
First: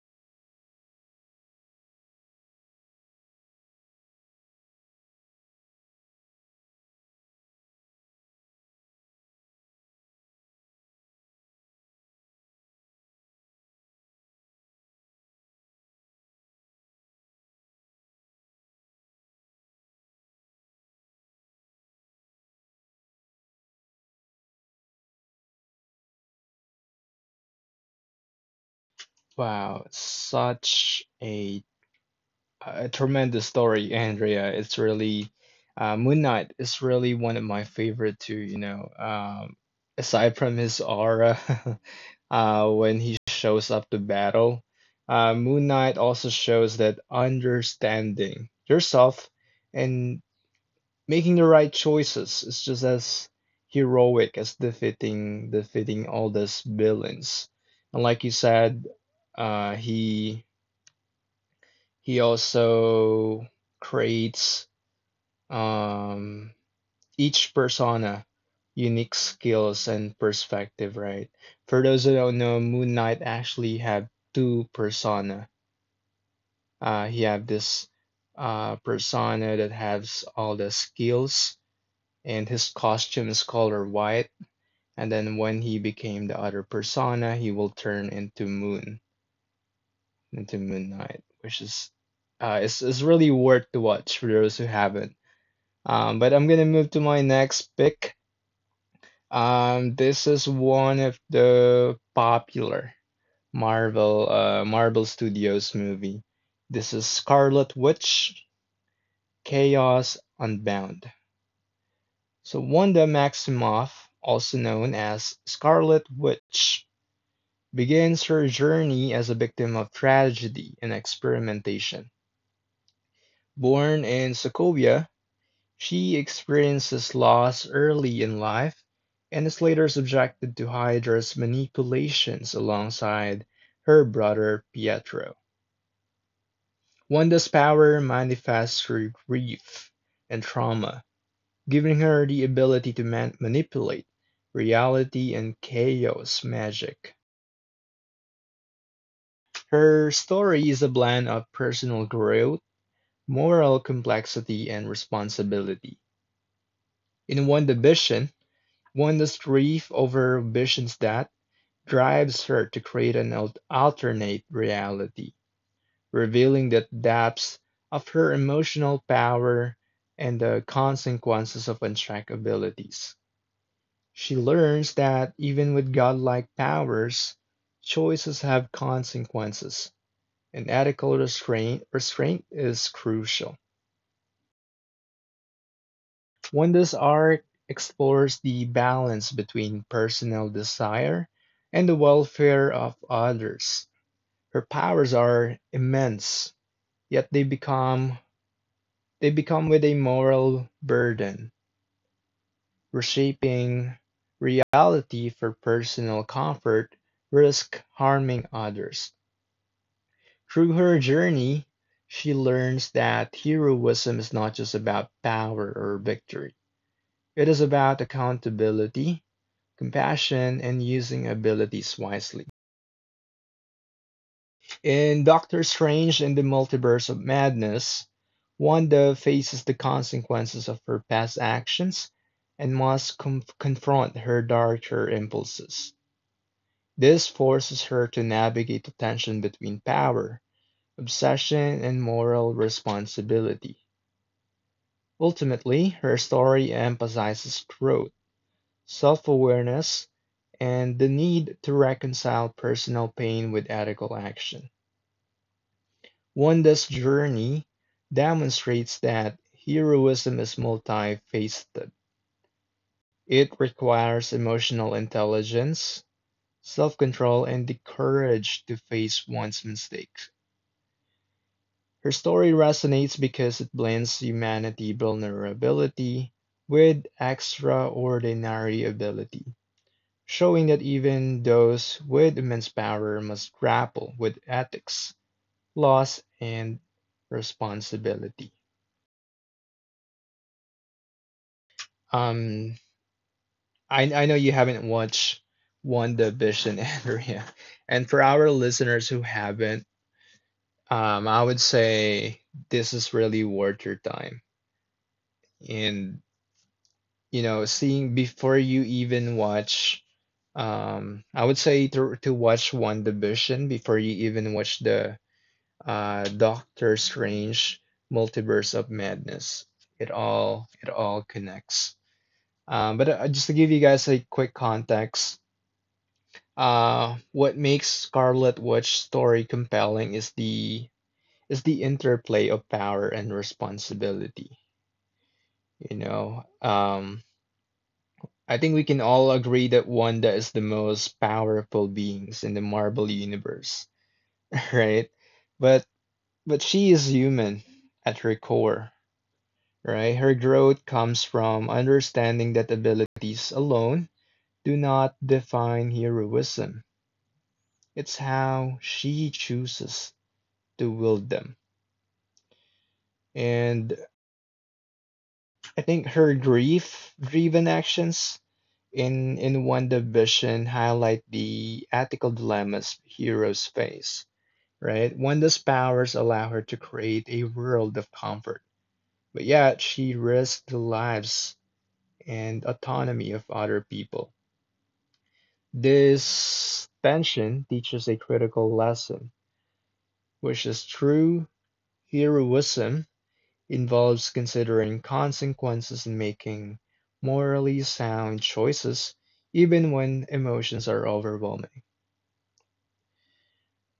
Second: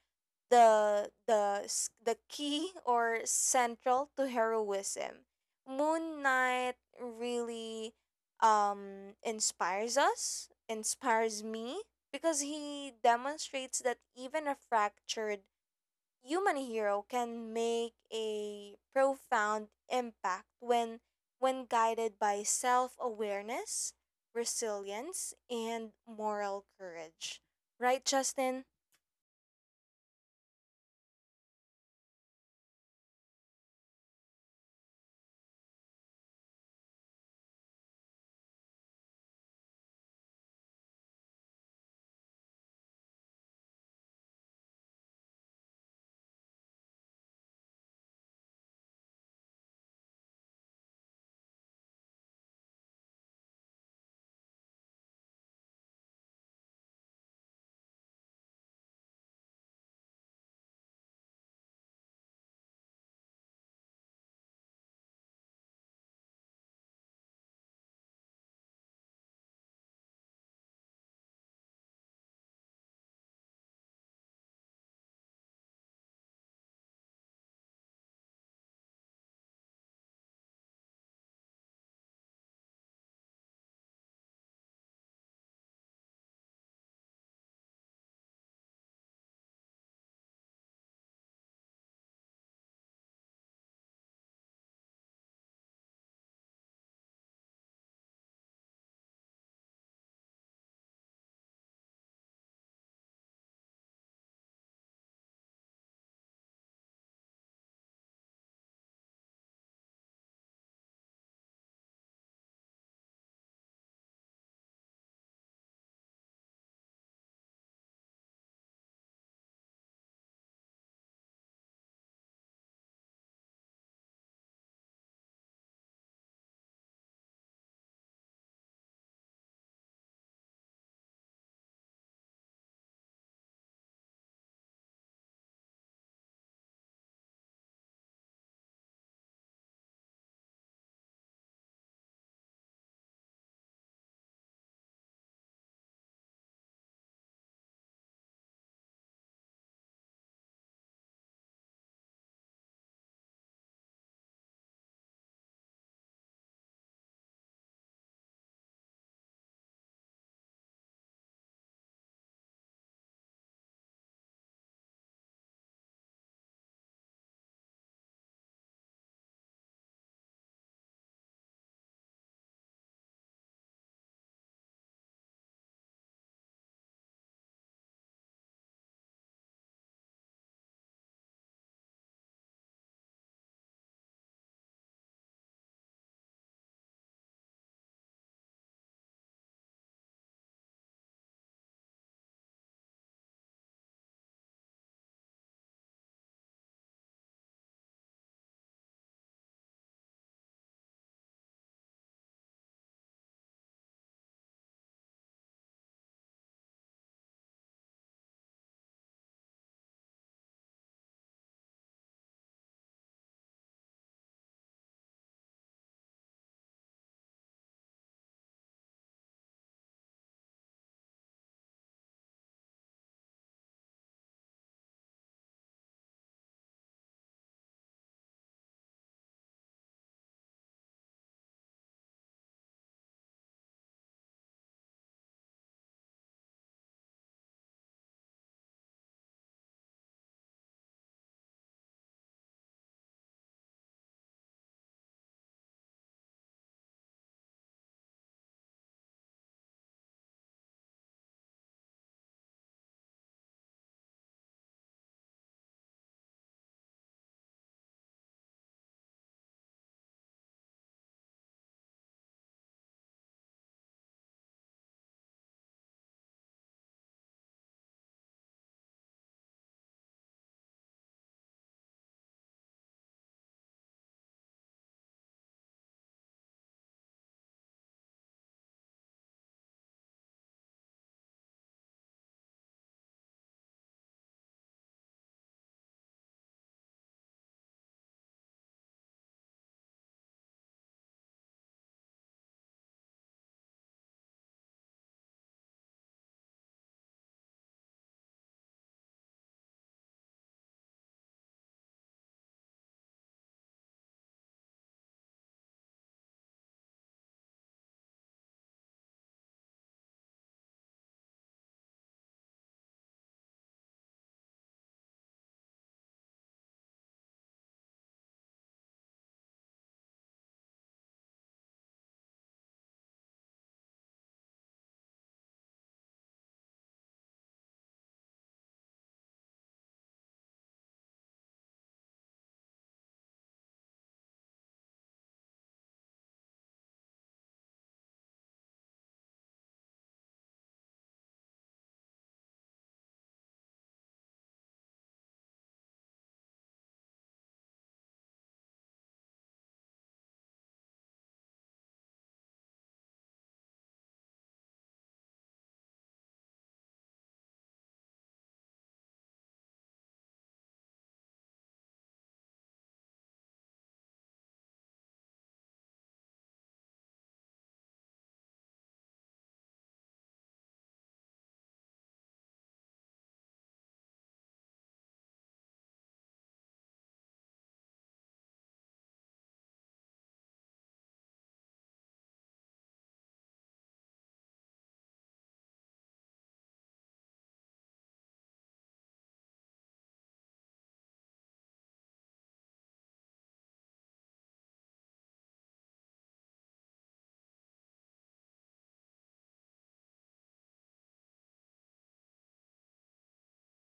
the key or central to heroism. Moon Knight really inspires me because he demonstrates that even a fractured human hero can make a profound impact when guided by self-awareness, resilience, and moral courage. Right, Justin? Wow, such a tremendous story, Andrea. It's really Moon Knight is really one of my favorite too, you know. Aside from his aura (laughs) when he shows up to battle, Moon Knight also shows that understanding yourself and making the right choices is just as heroic as defeating all these villains. And like you said, uh, he he also creates um, each persona unique skills and perspective, right? For those who don't know, Moon Knight actually had two persona. He had this persona that has all the skills, and his costume is color white. And then when he became the other persona, he will turn into Moon Knight, which is it's really worth to watch for those who haven't. But I'm gonna move to my next pick. This is one of the popular Marvel Studios movie. This is Scarlet Witch: Chaos Unbound. So Wanda Maximoff, also known as Scarlet Witch, begins her journey as a victim of tragedy and experimentation. Born in Sokovia, she experiences loss early in life and is later subjected to Hydra's manipulations alongside her brother Pietro. Wanda's power manifests through grief and trauma, giving her the ability to manipulate reality and chaos magic. Her story is a blend of personal growth, moral complexity, and responsibility. In WandaVision, Wanda's grief over Vision's death drives her to create an alternate reality, revealing the depths of her emotional power and the consequences of unchecked abilities. She learns that even with godlike powers, choices have consequences, and ethical restraint is crucial. When this arc explores the balance between personal desire and the welfare of others. Her powers are immense, yet they become with a moral burden, reshaping reality for personal comfort, risk harming others. Through her journey, she learns that heroism is not just about power or victory. It is about accountability, compassion, and using abilities wisely. In Doctor Strange and the Multiverse of Madness, Wanda faces the consequences of her past actions and must confront her darker impulses. This forces her to navigate the tension between power, obsession, and moral responsibility. Ultimately, her story emphasizes growth, self awareness, and the need to reconcile personal pain with ethical action. Wanda's journey demonstrates that heroism is multifaceted. It requires emotional intelligence, self control, and the courage to face one's mistakes. Her story resonates because it blends humanity vulnerability with extraordinary ability, showing that even those with immense power must grapple with ethics, loss, and responsibility. Um, I know you haven't watched One Division, (laughs) Andrea, and for our listeners who haven't, I would say this is really worth your time. And you know, seeing before you even watch, I would say to watch One Division before you even watch the Doctor Strange Multiverse of Madness. It all connects. But just to give you guys a quick context. What makes Scarlet Witch's story compelling is the interplay of power and responsibility. You know, I think we can all agree that Wanda is the most powerful beings in the Marvel universe, (laughs) right? But but she is human at her core, right? Her growth comes from understanding that abilities alone do not define heroism. It's how she chooses to wield them. And I think her grief-driven actions in One Division highlight the ethical dilemmas heroes face, right? Wanda's powers allow her to create a world of comfort, but yet she risks the lives and autonomy of other people. This tension teaches a critical lesson, which is true heroism involves considering consequences and making morally sound choices, even when emotions are overwhelming.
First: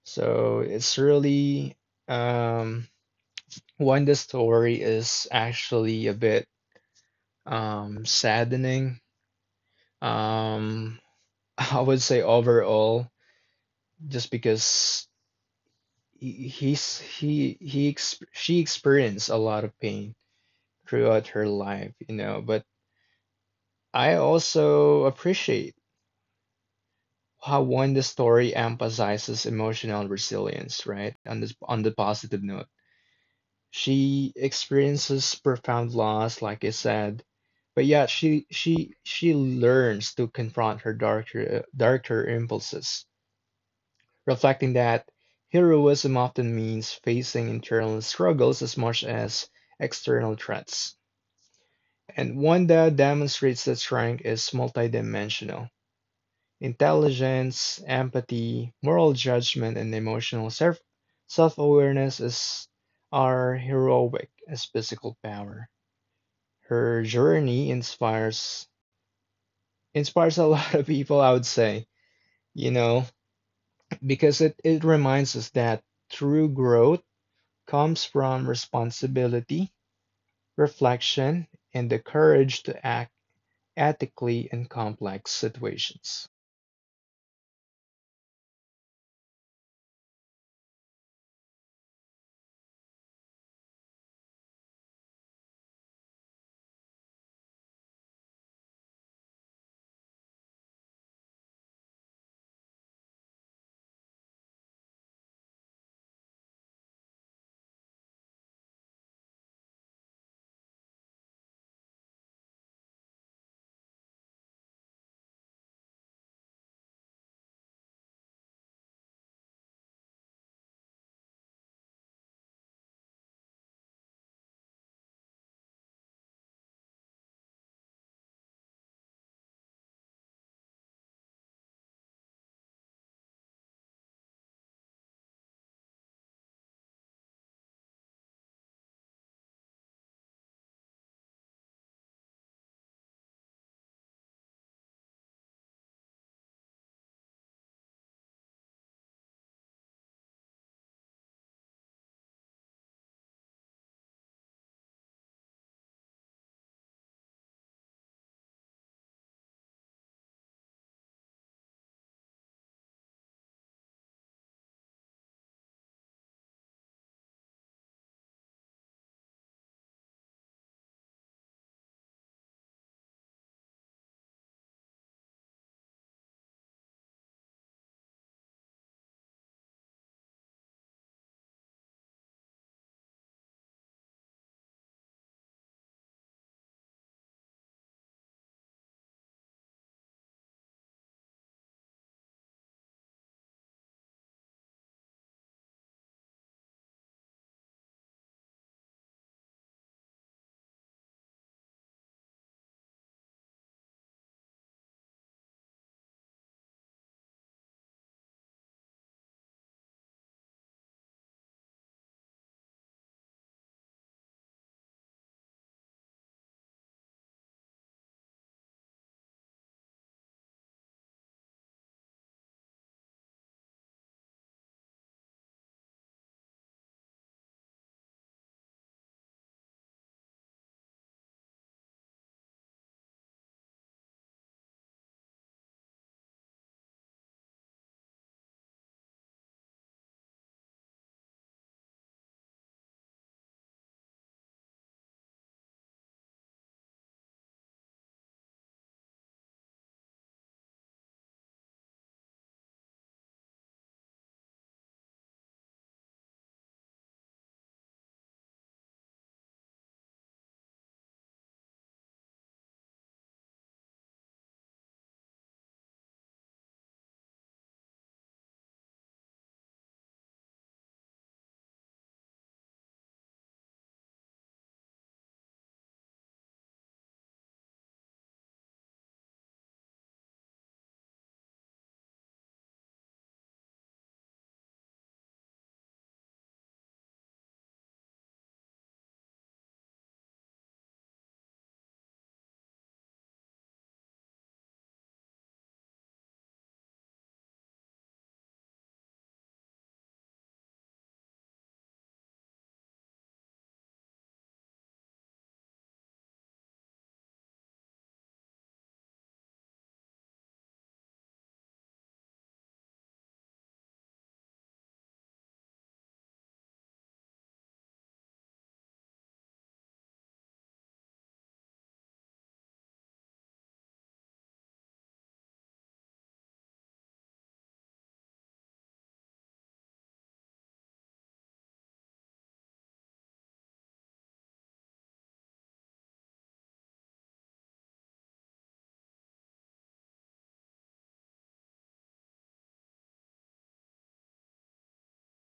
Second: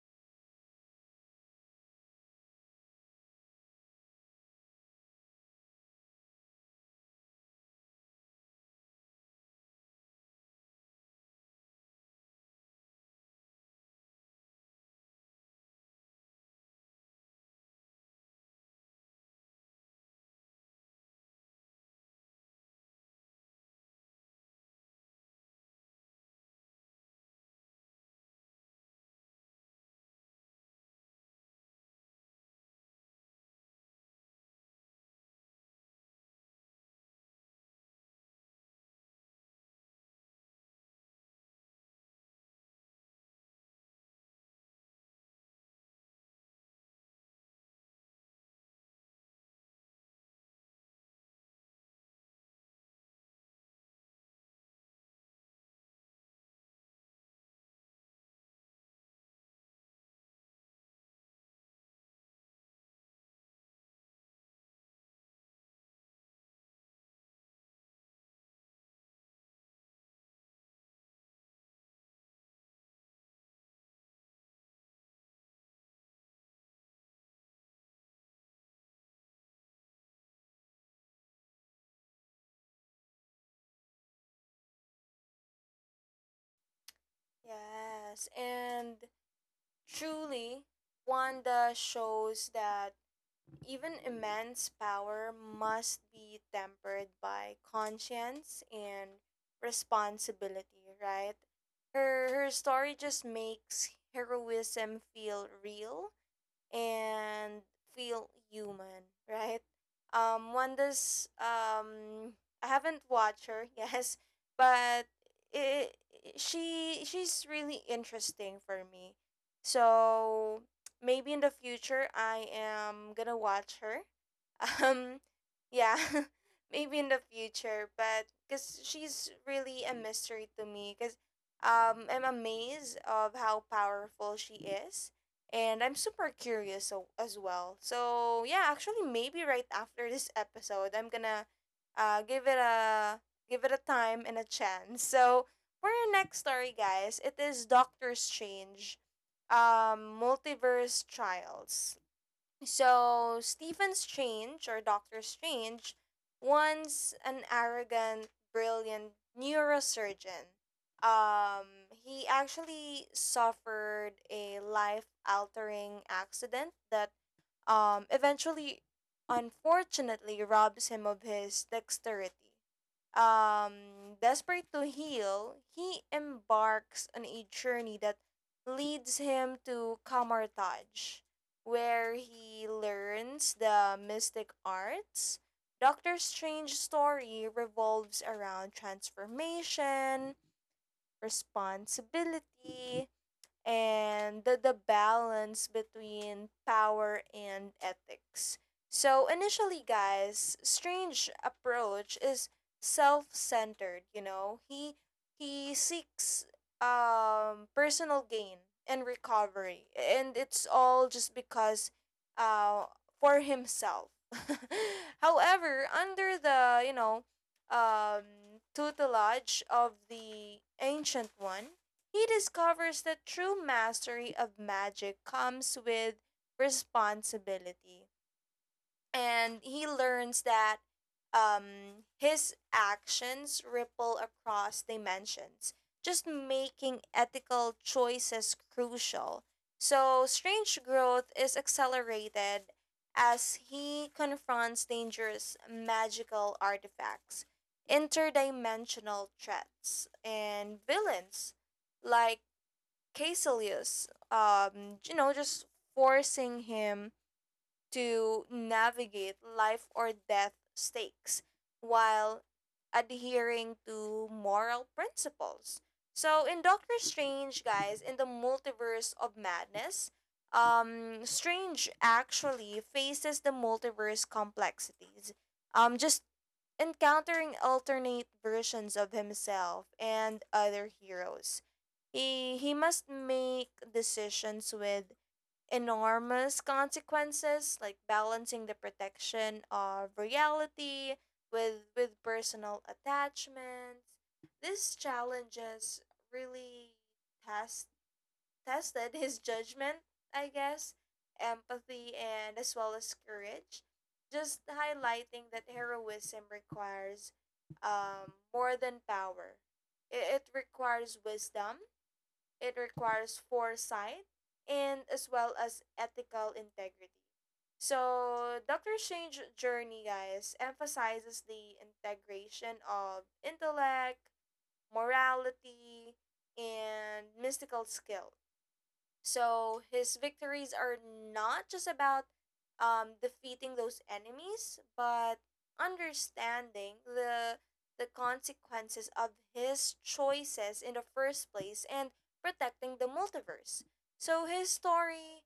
So it's really um, when the story is actually a bit saddening. Um, (laughs) I would say overall, just because he- he's he ex she experienced a lot of pain throughout her life, you know, but I also appreciate how one the story emphasizes emotional resilience, right? On this on the positive note. She experiences profound loss, like I said, but yeah, she learns to confront her darker impulses, reflecting that heroism often means facing internal struggles as much as external threats. And one that demonstrates that strength is multidimensional. Intelligence, empathy, moral judgment, and emotional self-awareness is are heroic as physical power. Her journey inspires a (laughs) lot of people, I would say, you know, because it reminds us that true growth comes from responsibility, reflection, and the courage to act ethically in complex situations. Yes, and Truly, Wanda shows that even immense power must be tempered by conscience and responsibility, right? Her story just makes heroism feel real and feel human, right? Wanda's I haven't watched her, (laughs) yes, but it, she she's really interesting for me. So maybe in the future I am gonna watch her, um yeah. (laughs) Maybe in the future, but because she's really a mystery to me, because I'm amazed of how powerful she is, and I'm super curious, so, as well. So yeah, actually maybe right after this episode I'm gonna uh give it a give it a time and a chance. So for our next story, guys, it is Doctor Strange, multiverse trials. So Stephen Strange, or Doctor Strange, once an arrogant, brilliant neurosurgeon, um, he actually suffered a life-altering accident that, eventually, unfortunately, robs him of his dexterity. um, desperate to heal, he embarks on a journey that leads him to Kamartaj, where he learns the mystic arts. Doctor Strange's story revolves around transformation, responsibility, and the balance between power and ethics. So initially, guys, Strange approach is self-centered, you know. He seeks personal gain and recovery, and it's all just because uh for himself. (laughs) However, under the, you know, tutelage of the ancient one, he discovers that true mastery of magic comes with responsibility. And he learns that, his actions ripple across dimensions, just making ethical choices crucial. So Strange growth is accelerated as he confronts dangerous magical artifacts, interdimensional threats, and villains like Caecilius, you know, just forcing him to navigate life or death stakes while adhering to moral principles. So in Doctor Strange, guys, in the multiverse of madness, Strange actually faces the multiverse complexities. Just encountering alternate versions of himself and other heroes. He must make decisions with enormous consequences, like balancing the protection of reality with personal attachments. These challenges really test tested his judgment, I guess, empathy, and as well as courage. Just highlighting that heroism requires, more than power. It requires wisdom, it requires foresight, and as well as ethical integrity. So, Doctor Strange Journey, guys, emphasizes the integration of intellect, morality, and mystical skill. So his victories are not just about, defeating those enemies, but understanding the consequences of his choices in the first place, and protecting the multiverse. So his story,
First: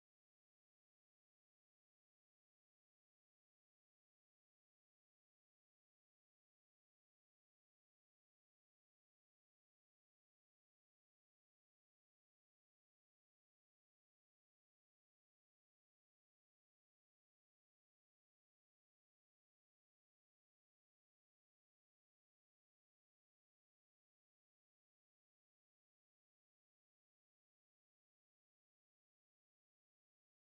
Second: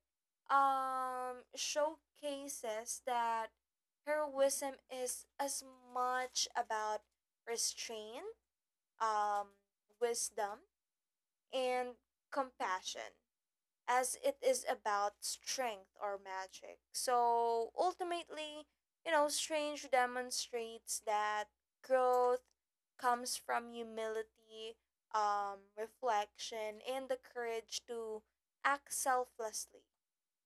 showcases that heroism is as much about restraint, um, wisdom, and compassion as it is about strength or magic. So ultimately, you know, Strange demonstrates that growth comes from humility, reflection, and the courage to act selflessly.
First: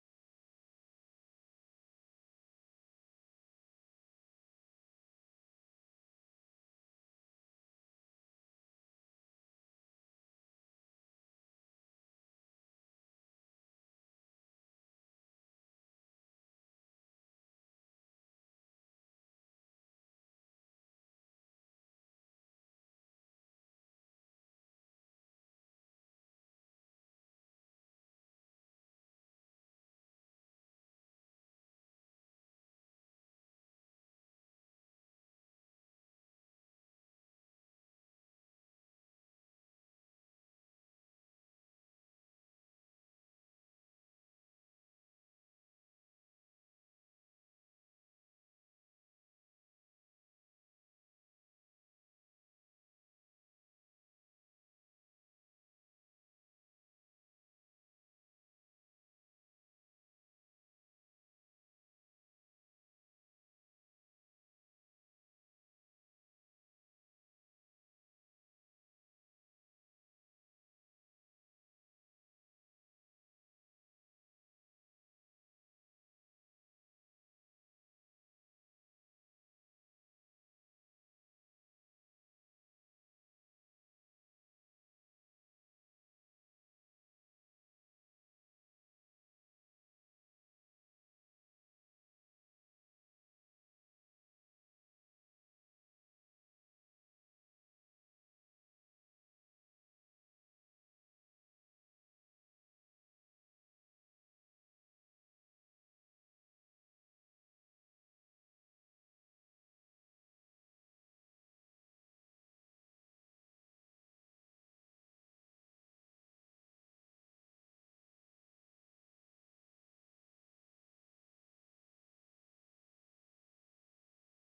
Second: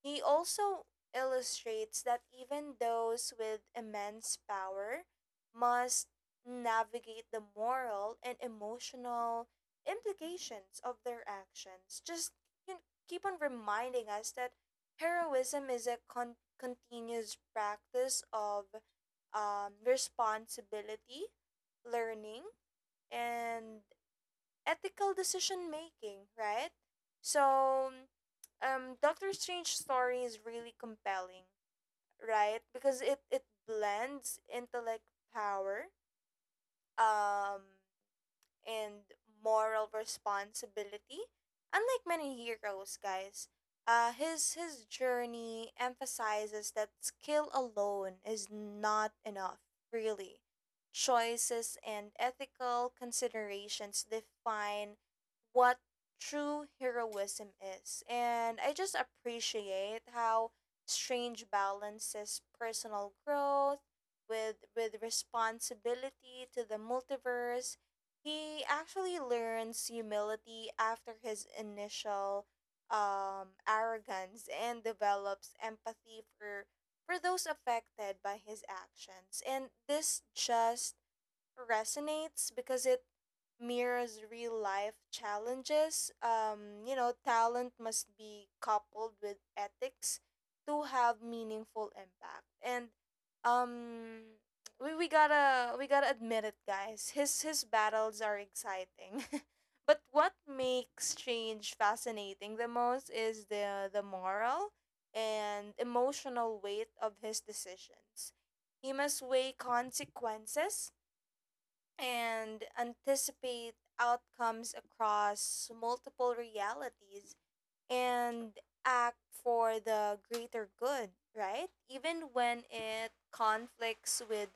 He also illustrates that even those with immense power must navigate the moral and emotional implications of their actions. Just, you know, keep on reminding us that heroism is a continuous practice of, responsibility, learning, and ethical decision making, right? So, Doctor Strange story is really compelling, right? Because it blends intellect, power, um, and moral responsibility. Unlike many heroes, guys, his journey emphasizes that skill alone is not enough. Really, choices and ethical considerations define what true heroism is. And I just appreciate how Strange balances personal growth with responsibility to the multiverse. He actually learns humility after his initial, arrogance, and develops empathy for those affected by his actions. And this just resonates because it mirrors real life challenges. Um, you know, talent must be coupled with ethics to have meaningful impact. And, um, we gotta admit it, guys. His battles are exciting. (laughs) But what makes change fascinating the most is the moral and emotional weight of his decisions. He must weigh consequences and anticipate outcomes across multiple realities, and act for the greater good, right? Even when it conflicts with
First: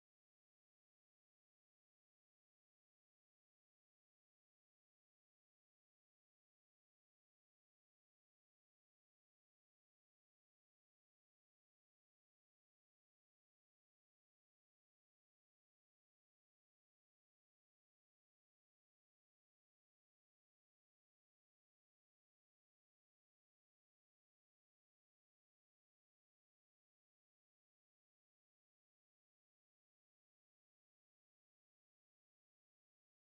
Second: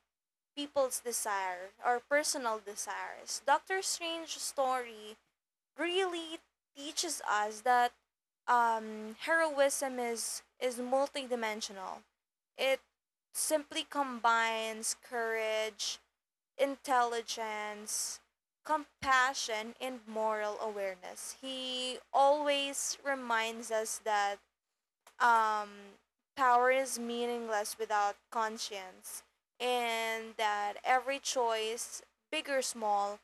people's desire or personal desires. Doctor Strange's story really teaches us that, heroism is multidimensional. It simply combines courage, intelligence, compassion, and moral awareness. He always reminds us that, um, power is meaningless without conscience, and that every choice, big or small,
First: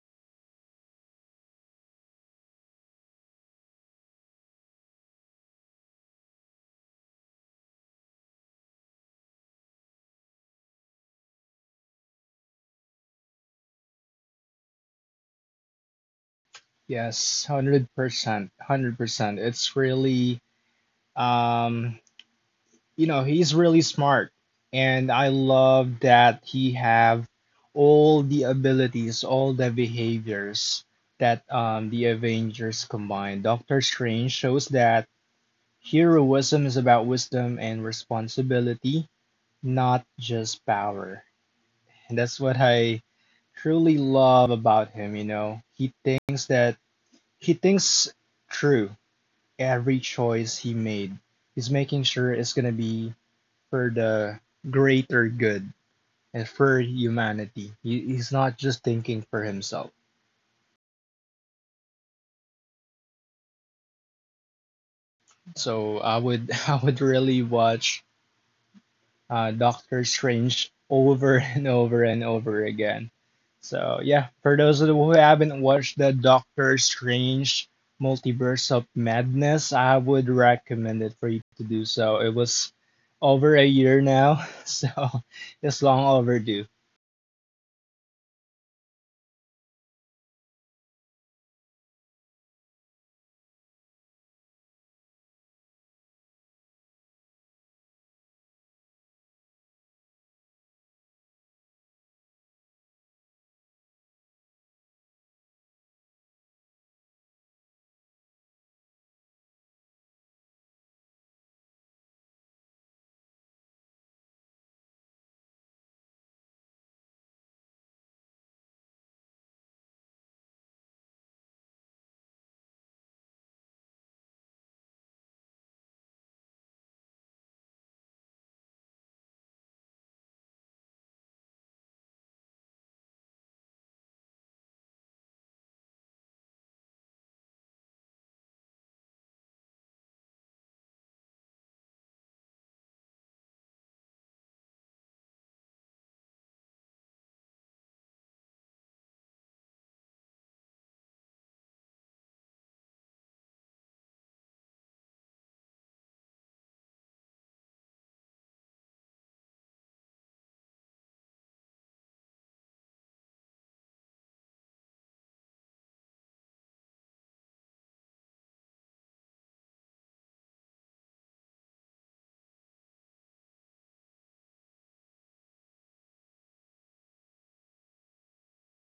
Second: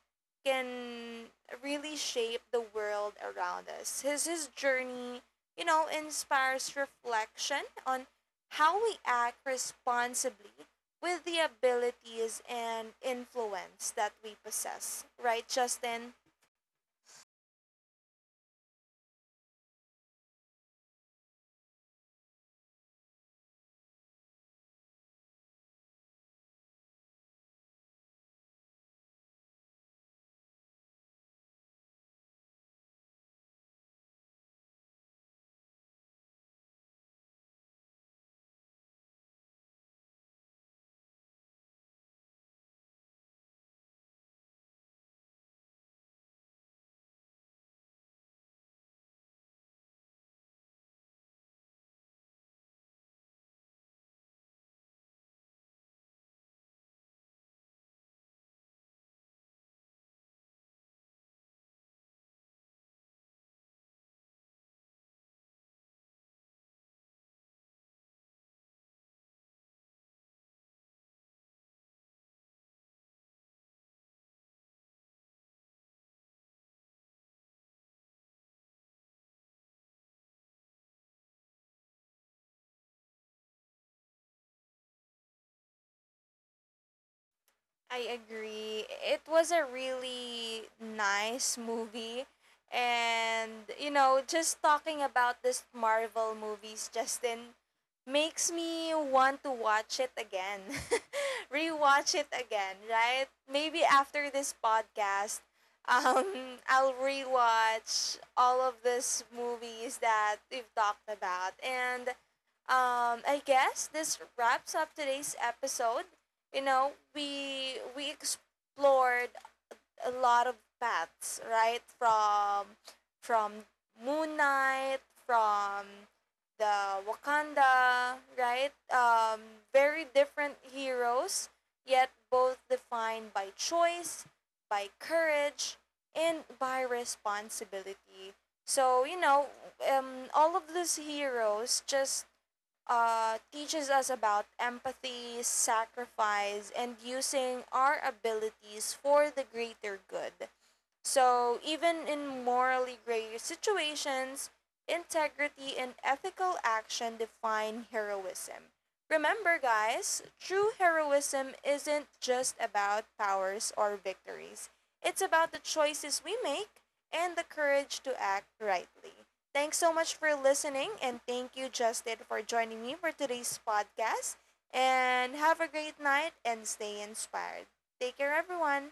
can really shape the world around us. His journey, you know, inspires reflection on how we act responsibly with the abilities and influence that we possess, right, Justin? Yes, 100%. 100%. It's really. Um, you know, he's really smart, and I love that he have all the abilities, all the behaviors that the Avengers combine. Doctor Strange shows that heroism is about wisdom and responsibility, not just power. And that's what I truly love about him, you know. He thinks through every choice he made. He's making sure it's gonna be for the greater good and for humanity. He, he's not just thinking for himself. So I would (laughs) I would really watch Doctor Strange over (laughs) and over again. So yeah, for those of you who haven't watched the Doctor Strange Multiverse of Madness, I would recommend it for you to do so. It was over a year now, (laughs) so it's long overdue. I agree. It was a really nice movie. And, you know, just talking about this Marvel movies, Justin, makes me want to watch it again. (laughs) Rewatch it again, right? Maybe after this podcast, (laughs) I'll rewatch all of these movies that we've talked about. And, I guess this wraps up today's episode. You know, we explored a lot of paths, right? From from Moon Knight, from the Wakanda, right? Very different heroes, yet both defined by choice, by courage, and by responsibility. So, you know, all of these heroes just, teaches us about empathy, sacrifice, and using our abilities for the greater good. So, even in morally gray situations, integrity and ethical action define heroism. Remember, guys, true heroism isn't just about powers or victories, it's about the choices we make and the courage to act rightly. Thanks so much for listening, and thank you, Justin, for joining me for today's podcast. And have a great night and stay inspired. Take care, everyone.